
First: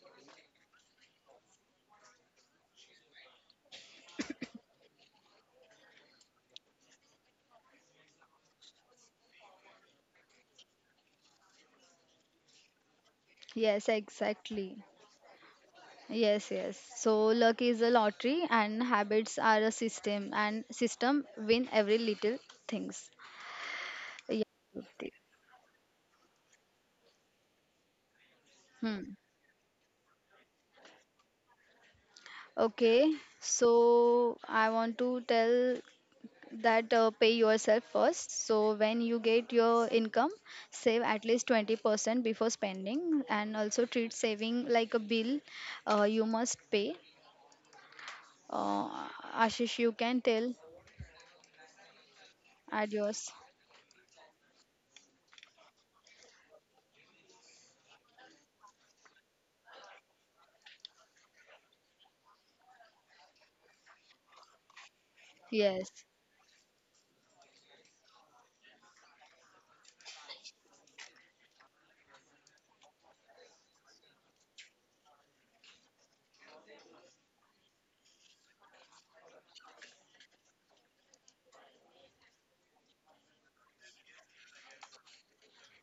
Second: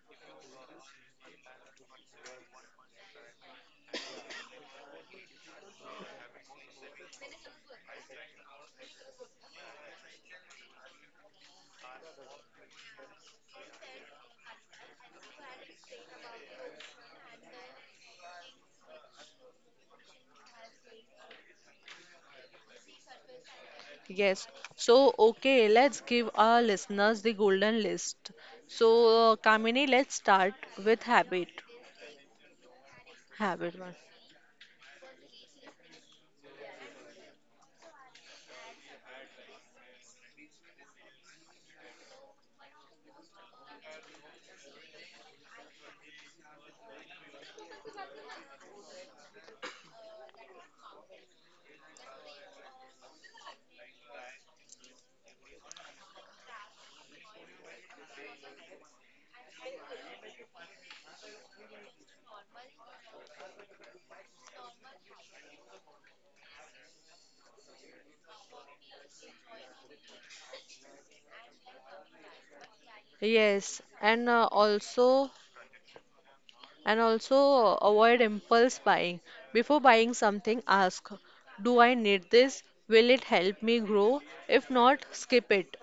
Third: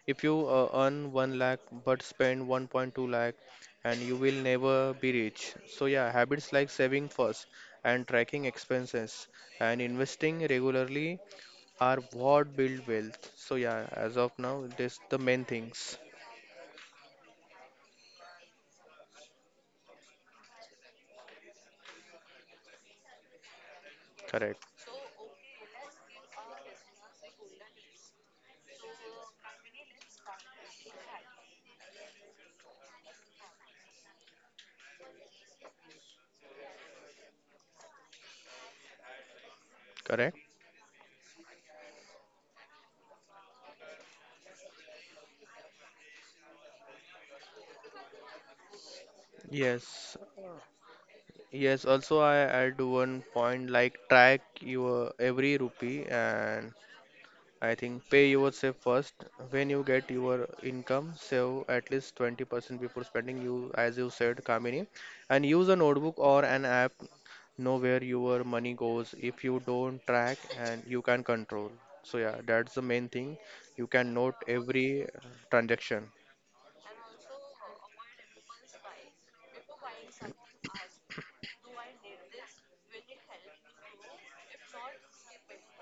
[SPEAKER 2] If you earn 1 lakh but spend 1.2 lakh, and you will never be rich. So yeah, habits like saving first and tracking expenses and investing regularly are what build wealth. So yeah,
[SPEAKER 3] Yes,
[SPEAKER 2] as of now,
[SPEAKER 3] exactly.
[SPEAKER 2] this the main things.
[SPEAKER 3] Yes, yes. So luck is a lottery and habits are a system and system win every little things. Yeah.
[SPEAKER 1] Yes.
[SPEAKER 2] Correct.
[SPEAKER 1] So,
[SPEAKER 3] Okay.
[SPEAKER 1] okay, let's give our listeners the golden list. So,
[SPEAKER 3] Hmm.
[SPEAKER 1] Kamini, let's start with habit.
[SPEAKER 3] Okay.
[SPEAKER 1] Habit one.
[SPEAKER 3] So I want to tell that pay yourself first. So when you get your income,
[SPEAKER 2] Correct.
[SPEAKER 3] save at least 20% before spending and also treat saving like a bill you must pay. Uh, Ashish, you
[SPEAKER 2] Yes.
[SPEAKER 3] can tell.
[SPEAKER 2] Yes. Also, I add one
[SPEAKER 3] Adios.
[SPEAKER 2] point like track your every rupee, and I think pay yourself first. When you get your income, save at least 20% before spending you, as you said, Kamini. And use a
[SPEAKER 3] Yes.
[SPEAKER 2] notebook or an app, know where your money goes. If you don't track and you can control. So yeah, that's the main thing.
[SPEAKER 1] Yes,
[SPEAKER 2] You can
[SPEAKER 1] and
[SPEAKER 2] note every transaction.
[SPEAKER 1] also avoid impulse buying. Before buying something, ask, do I need this? Will it help me grow? If not, skip it.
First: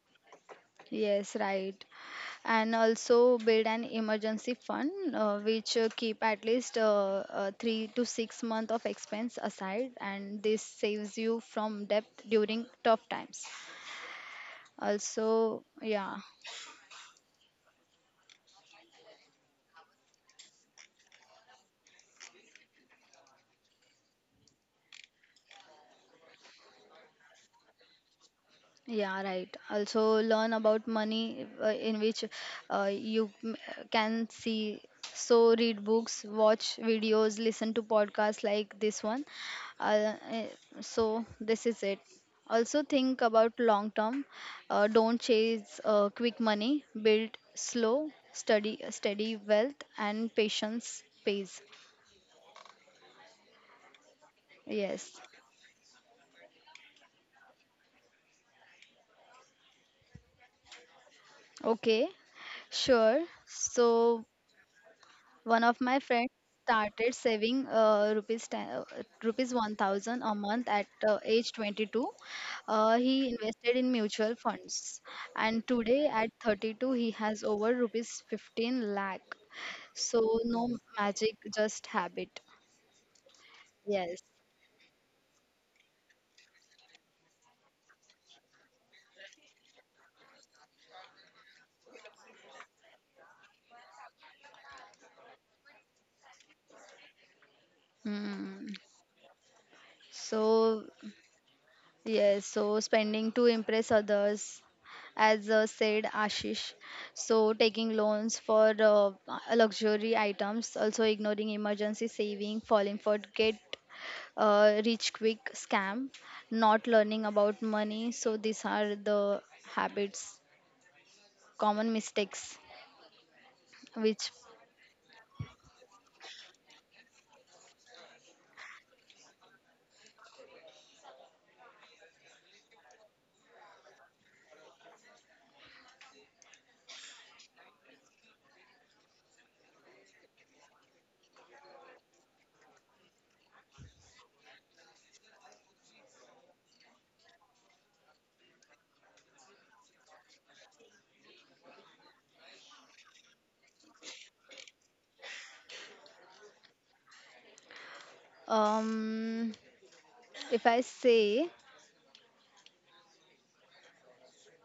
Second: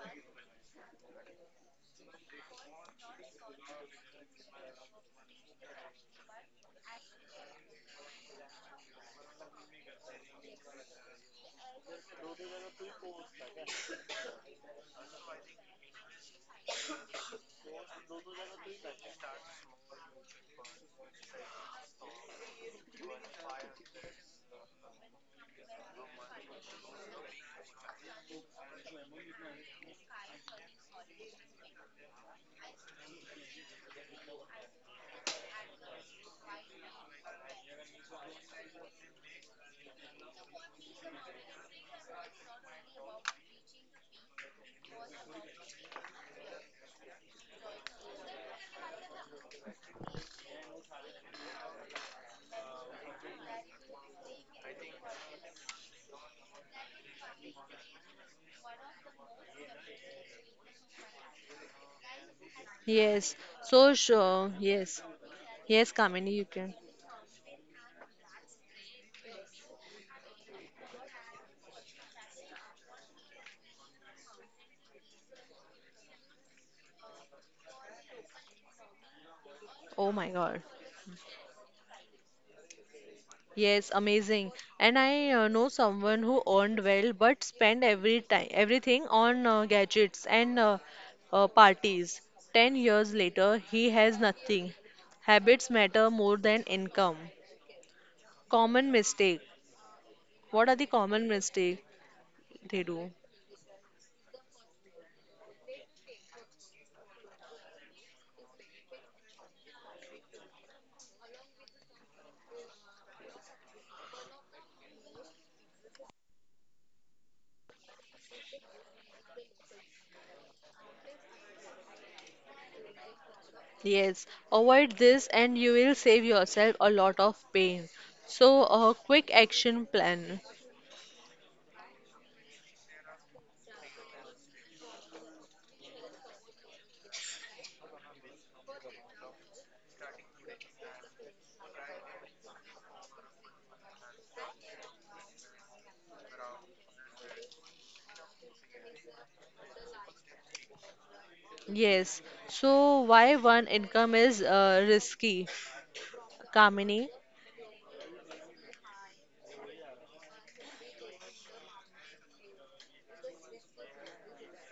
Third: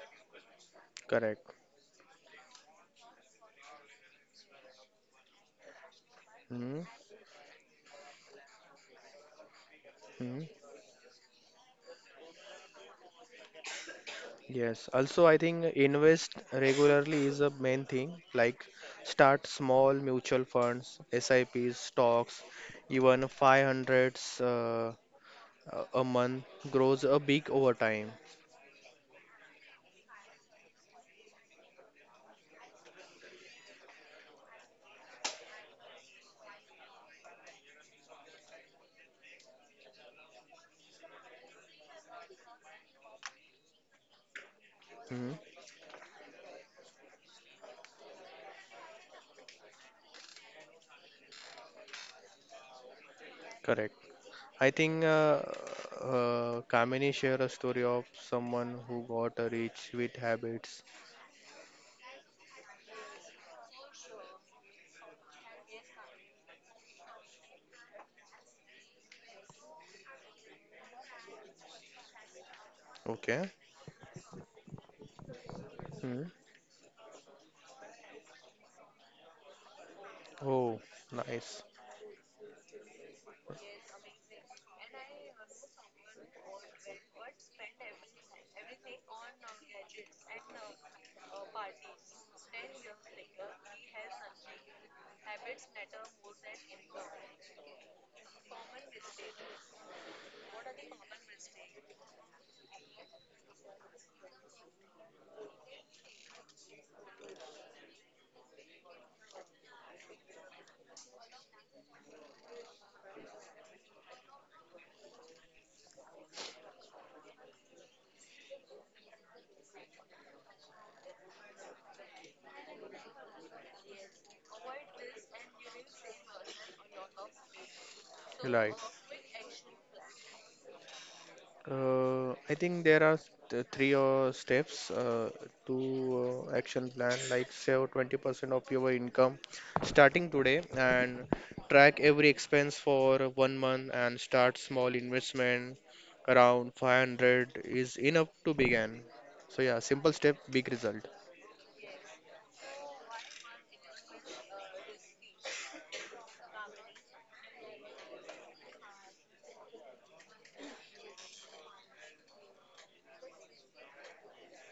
[SPEAKER 3] Yes,
[SPEAKER 2] Correct.
[SPEAKER 3] right. And also build an emergency fund which keep at least
[SPEAKER 2] Mm-hmm.
[SPEAKER 3] 3 to 6 month of expense aside and this saves you from debt during tough times
[SPEAKER 2] Yes, also I
[SPEAKER 3] also.
[SPEAKER 2] think
[SPEAKER 3] Yeah.
[SPEAKER 2] invest regularly is a main thing. Like start small mutual funds, SIPs, stocks, even 500s a month grows a big over time.
[SPEAKER 3] Yeah, right. Also, learn about money in which you can see. So, read books, watch videos, listen to podcasts like this one. Uh, eh, so, this is it. Also, think about long term. Don't
[SPEAKER 2] Mhm.
[SPEAKER 3] chase quick money. Build slow, study, steady wealth, and patience pays.
[SPEAKER 2] Correct. I think
[SPEAKER 3] Yes.
[SPEAKER 2] Kamini share a story of someone who got a rich with habits.
[SPEAKER 3] Okay. Sure.
[SPEAKER 1] Yes. So,
[SPEAKER 3] So
[SPEAKER 1] sure. Yes.
[SPEAKER 3] one of
[SPEAKER 1] Yes,
[SPEAKER 3] my
[SPEAKER 1] Kamini,
[SPEAKER 3] friends
[SPEAKER 1] you can.
[SPEAKER 3] started saving rupees 1,000 a month at age 22. He
[SPEAKER 2] Okay.
[SPEAKER 3] invested in mutual funds and today at
[SPEAKER 2] Mhm.
[SPEAKER 3] 32 he has over rupees 15 lakh.
[SPEAKER 1] Oh my
[SPEAKER 3] So
[SPEAKER 1] God.
[SPEAKER 3] no
[SPEAKER 2] Oh,
[SPEAKER 3] magic,
[SPEAKER 2] nice.
[SPEAKER 3] just habit.
[SPEAKER 1] Yes,
[SPEAKER 3] Yes.
[SPEAKER 1] amazing. And I know someone who earned well but spent every time everything on gadgets and parties. 10 years later, he has nothing. Habits matter more than income.
[SPEAKER 3] Hmm.
[SPEAKER 1] Common mistake. What are the
[SPEAKER 3] So
[SPEAKER 1] common mistake
[SPEAKER 3] yes,
[SPEAKER 1] they
[SPEAKER 3] so
[SPEAKER 1] do?
[SPEAKER 3] spending to impress others, as said Ashish. So taking loans for luxury items, also ignoring emergency saving, falling for get rich quick scam, not learning about money. So these are the habits, common mistakes,
[SPEAKER 1] Yes,
[SPEAKER 3] which
[SPEAKER 1] avoid this and you will save yourself a lot of pain. So,
[SPEAKER 2] Right.
[SPEAKER 1] a quick action plan.
[SPEAKER 2] I think there are three steps to action plan, like save 20% of your income starting today and track every expense for 1 month and start small investment around 500 is enough to begin. So yeah, simple step, big result.
[SPEAKER 1] Yes. So, why one income is risky? Kamini.
[SPEAKER 3] um, if I say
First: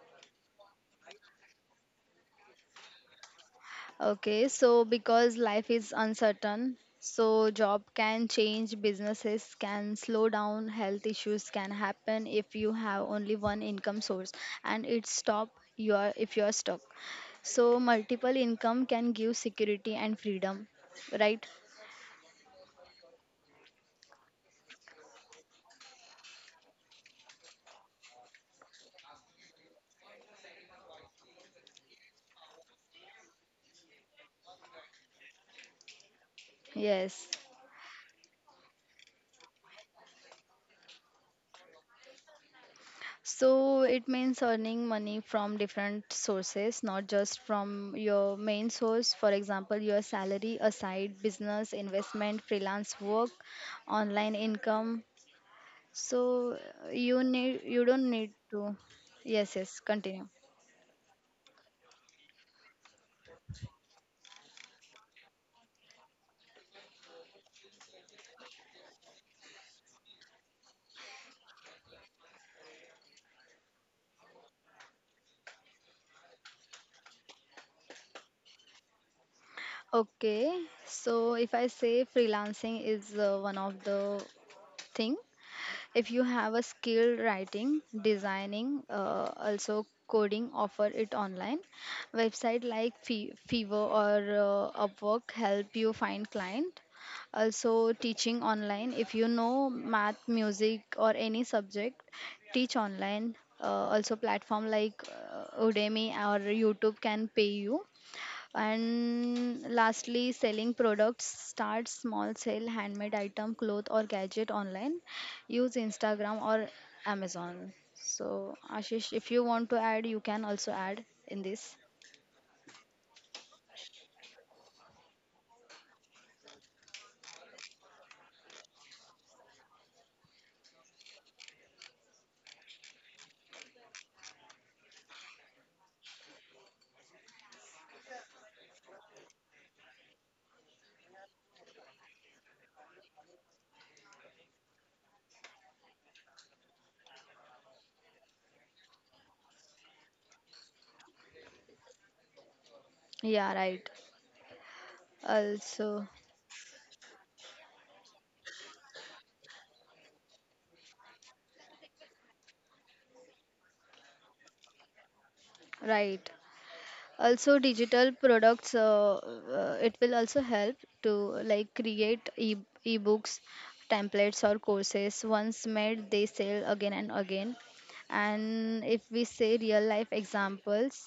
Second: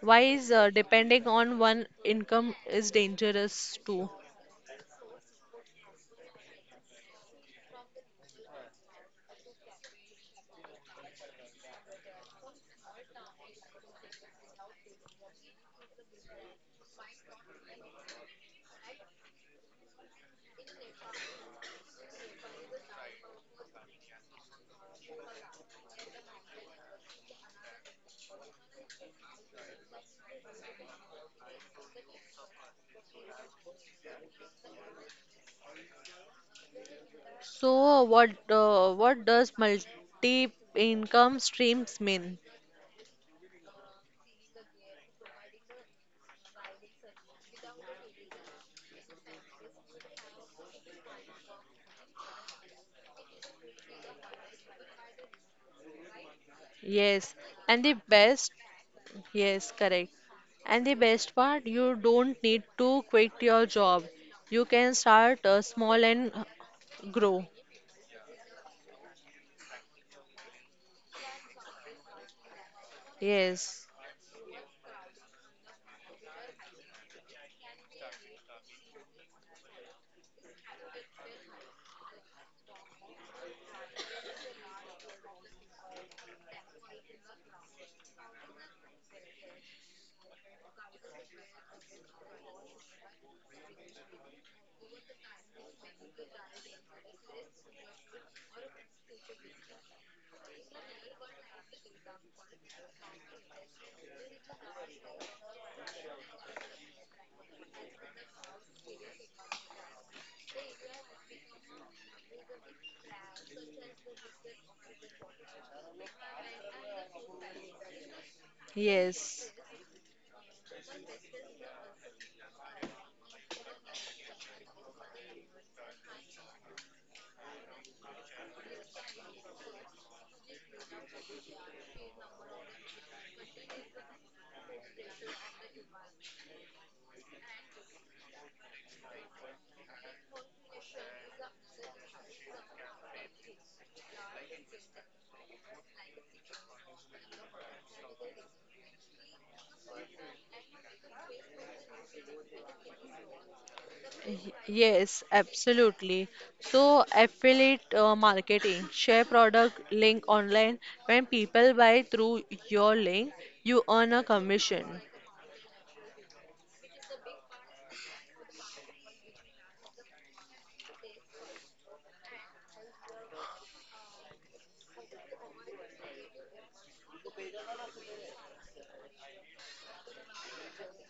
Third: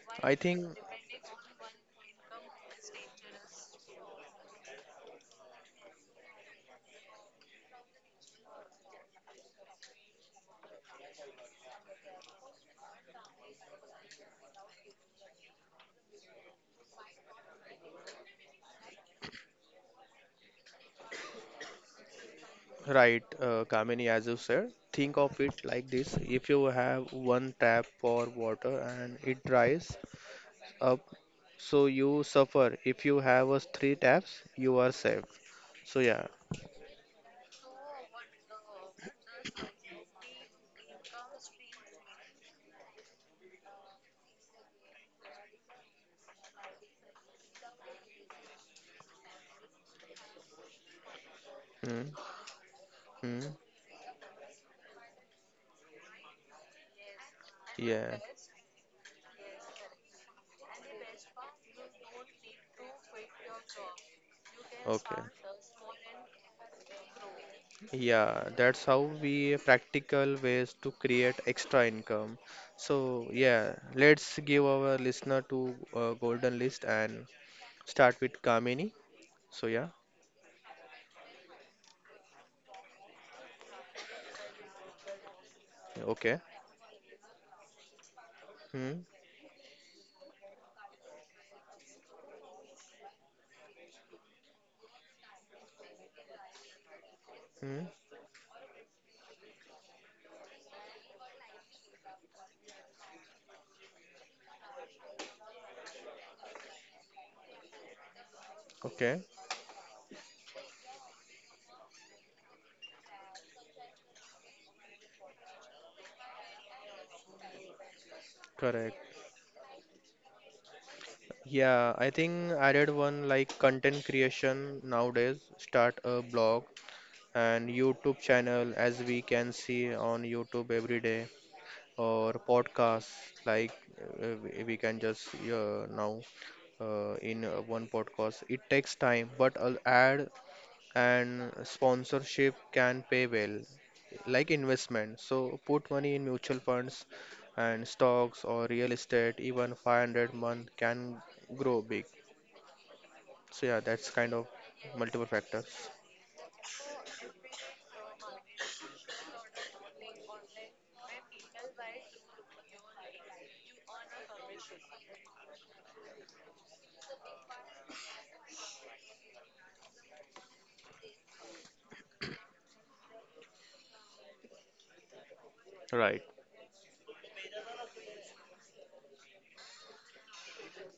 [SPEAKER 1] Why
[SPEAKER 2] I
[SPEAKER 1] is
[SPEAKER 2] think
[SPEAKER 1] depending on one income is dangerous too?
[SPEAKER 3] okay, so because life is uncertain, so job can change, businesses can slow down, health issues can happen if you have only one income source and it stop you are if you are stuck. So multiple income can give security and freedom, right?
[SPEAKER 2] Right, Kamini, as you said, think of it like this. If you have one tap for water and it dries up. So you suffer. If you have a three taps, you are saved. So yeah,
[SPEAKER 3] Yes.
[SPEAKER 1] So what does multi income streams mean?
[SPEAKER 3] So it means earning money from different sources, not just from your main source. For example, your salary, a side business,
[SPEAKER 2] mm,
[SPEAKER 3] investment, freelance work,
[SPEAKER 2] mm,
[SPEAKER 3] online income. So
[SPEAKER 1] Yes,
[SPEAKER 3] you
[SPEAKER 1] and the
[SPEAKER 3] don't
[SPEAKER 2] yeah,
[SPEAKER 3] need
[SPEAKER 1] best,
[SPEAKER 3] to. Yes,
[SPEAKER 1] yes,
[SPEAKER 3] yes,
[SPEAKER 1] correct.
[SPEAKER 3] continue.
[SPEAKER 1] And the best part, you don't need to quit your job. You can
[SPEAKER 2] okay.
[SPEAKER 1] start small and grow.
[SPEAKER 2] Yeah, that's how we practical ways to create extra income. So yeah,
[SPEAKER 1] Yes,
[SPEAKER 2] let's give our listener to golden list and start with Kamini. So yeah,
[SPEAKER 3] Okay. So if I say freelancing is one of the thing if you
[SPEAKER 2] okay.
[SPEAKER 3] have a skill writing designing
[SPEAKER 2] Hmm.
[SPEAKER 3] also coding offer it online website like Fever or Upwork help you find client,
[SPEAKER 2] Hmm.
[SPEAKER 3] also teaching online if you know math music or any subject teach online, uh, also platform like Udemy or YouTube can pay you,
[SPEAKER 2] Okay.
[SPEAKER 3] and lastly, selling products. Start small, sell handmade item, cloth or gadget online. Use Instagram or Amazon. So,
[SPEAKER 2] Correct.
[SPEAKER 3] Ashish, if you
[SPEAKER 1] yes,
[SPEAKER 3] want to add, you can also add in this.
[SPEAKER 2] Yeah, I think I read one like content creation nowadays. Start a blog and YouTube channel as we can see on YouTube every day or podcasts like we can just now in one podcast. It takes time, but ad and sponsorship can pay well, like investment. So put money in mutual funds and stocks or real estate. Even 500-month can grow big.
[SPEAKER 3] Yeah,
[SPEAKER 2] So yeah,
[SPEAKER 3] right.
[SPEAKER 2] that's kind of
[SPEAKER 1] Yes,
[SPEAKER 2] multiple factors.
[SPEAKER 3] Also,
[SPEAKER 1] absolutely. So, affiliate marketing, share product link online. When people buy through your link, you earn a commission.
[SPEAKER 3] right. Also digital products it will also help to like create e ebooks templates or courses once made they
[SPEAKER 2] Right.
[SPEAKER 3] sell again and again, and if we say real life examples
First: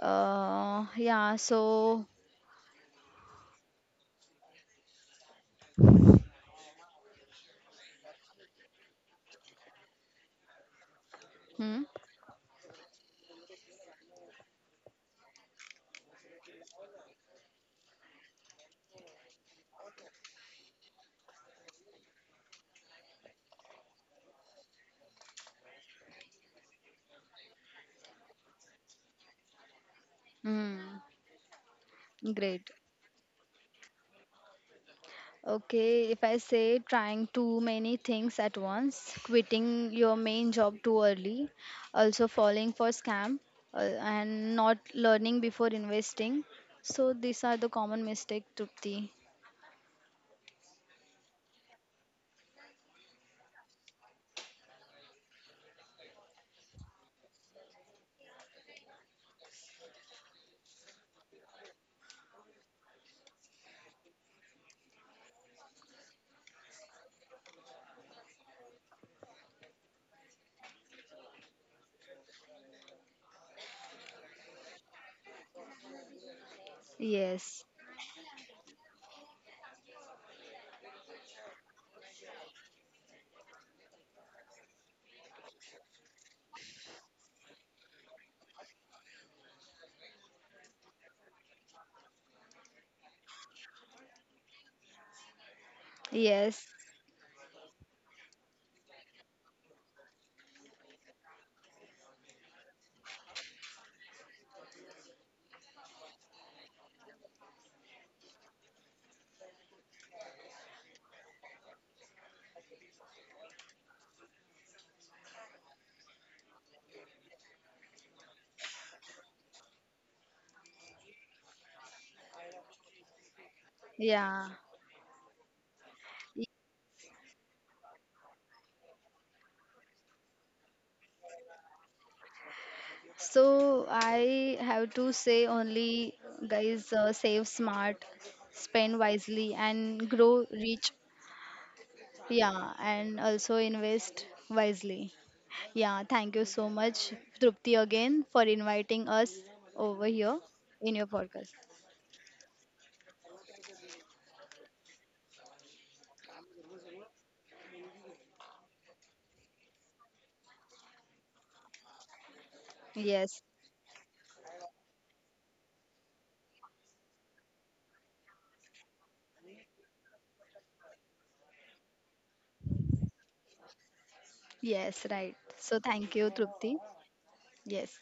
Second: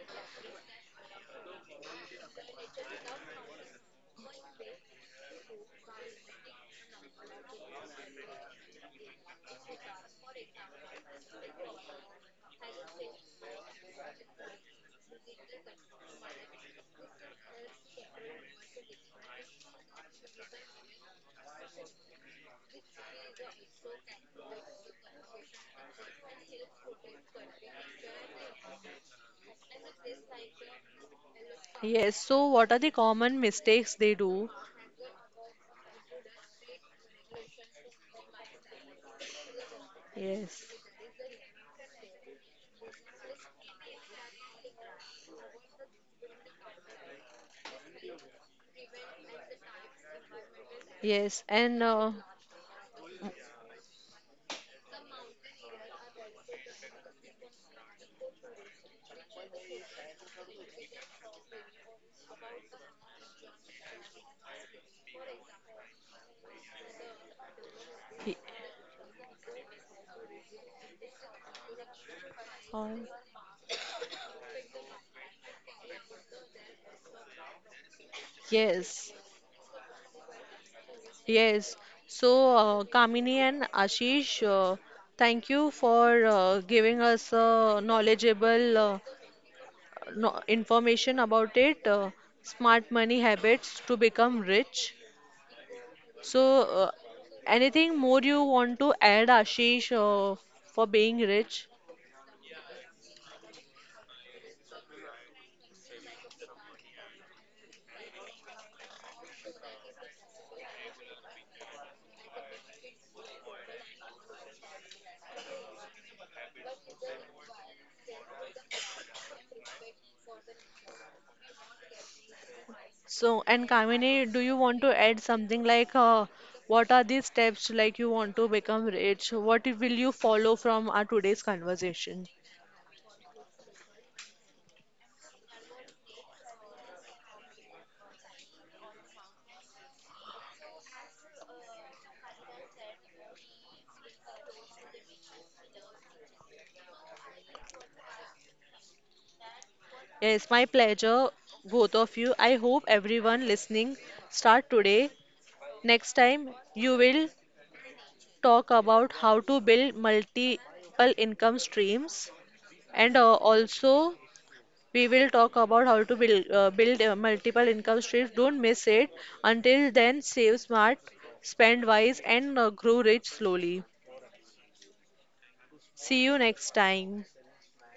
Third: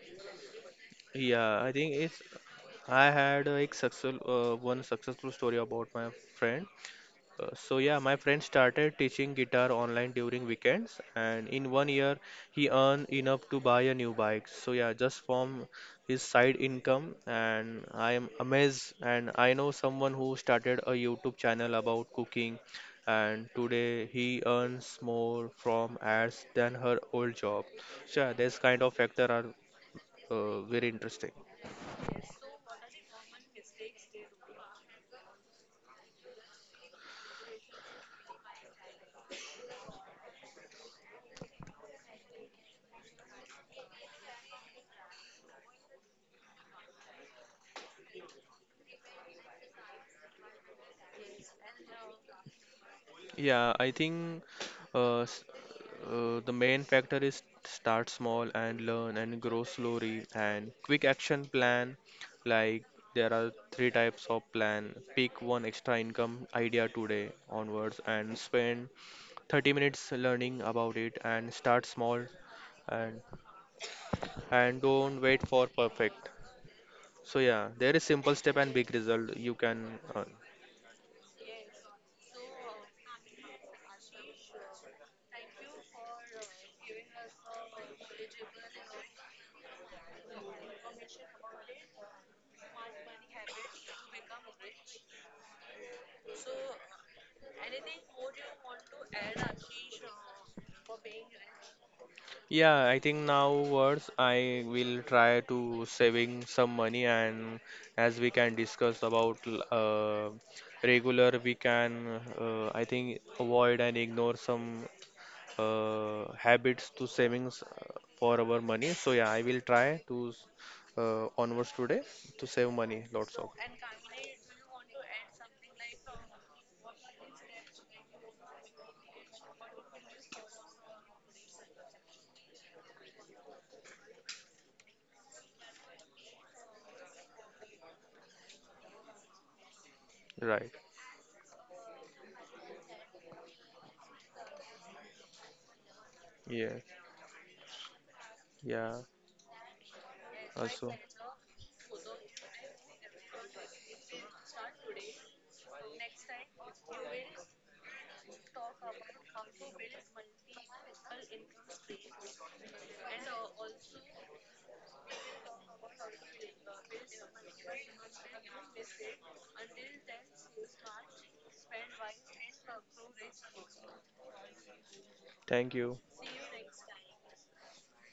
[SPEAKER 3] yeah
[SPEAKER 2] Yeah, I think
[SPEAKER 3] so
[SPEAKER 2] it's I had like successful one successful story about my friend. So yeah, my friend started teaching guitar online during weekends, and in
[SPEAKER 3] hmm,
[SPEAKER 2] 1 year he earned enough to buy a new bike. So yeah, just from his side income, and I am amazed. And I know someone who started a YouTube channel about cooking, and today he earns more from ads than her old job. So yeah, this kind of factor are very
[SPEAKER 3] hmm,
[SPEAKER 2] interesting.
[SPEAKER 1] Yes, so what
[SPEAKER 3] great.
[SPEAKER 1] are the common mistakes they do?
[SPEAKER 3] Okay, if I say trying too many things at once, quitting your main
[SPEAKER 1] Yes,
[SPEAKER 3] job too early, also falling for scam, uh, and not learning before investing. So these are the common mistake, Trupti.
[SPEAKER 1] yes, and uh,
[SPEAKER 2] Yeah, I think uh, s- the main factor is start small and learn and grow slowly and quick action plan. Like there are three types of plan. Pick one extra income idea today onwards and
[SPEAKER 1] y-
[SPEAKER 2] spend 30 minutes learning about it and start small,
[SPEAKER 1] uh,
[SPEAKER 2] and and don't wait for perfect. So yeah,
[SPEAKER 3] Yes,
[SPEAKER 2] there is simple step and big
[SPEAKER 1] yes,
[SPEAKER 2] result you can
[SPEAKER 1] yes. So, Kamini and Ashish, thank you for giving us a knowledgeable no, information about it, smart money habits to become rich. So,
[SPEAKER 3] yes,
[SPEAKER 1] uh, anything more you want to add, Ashish, for being rich?
[SPEAKER 2] Yeah, I think now words I will try to saving some money, and as we can discuss about regular we can I think avoid and ignore some habits to savings for our money. So yeah, I will try to onwards today to save money lots of
[SPEAKER 1] So, and Kamini, do
[SPEAKER 3] yeah.
[SPEAKER 1] you want to add something like what are these steps like you want to become rich? What will you follow from our today's conversation?
[SPEAKER 3] So I have to say only, guys, save smart, spend wisely, and grow
[SPEAKER 2] right.
[SPEAKER 3] rich. Yeah, and also invest wisely. Yeah, thank you
[SPEAKER 2] Yeah,
[SPEAKER 3] so much, Trupti, again for
[SPEAKER 2] yeah.
[SPEAKER 3] inviting us over here
[SPEAKER 1] Yes, my
[SPEAKER 2] Also,
[SPEAKER 3] in your
[SPEAKER 1] pleasure,
[SPEAKER 3] podcast.
[SPEAKER 1] both of you. I hope everyone listening start today. Next time, you will talk about how to build multiple income streams and
[SPEAKER 3] Yes,
[SPEAKER 1] also we will talk about how to build, build multiple income streams. Don't miss it. Until then, save smart, spend wise, and grow rich slowly.
[SPEAKER 3] yes, right.
[SPEAKER 2] thank
[SPEAKER 3] So
[SPEAKER 2] you.
[SPEAKER 3] thank
[SPEAKER 1] See
[SPEAKER 3] you,
[SPEAKER 1] you next
[SPEAKER 3] Trupti.
[SPEAKER 1] time.
[SPEAKER 3] Yes.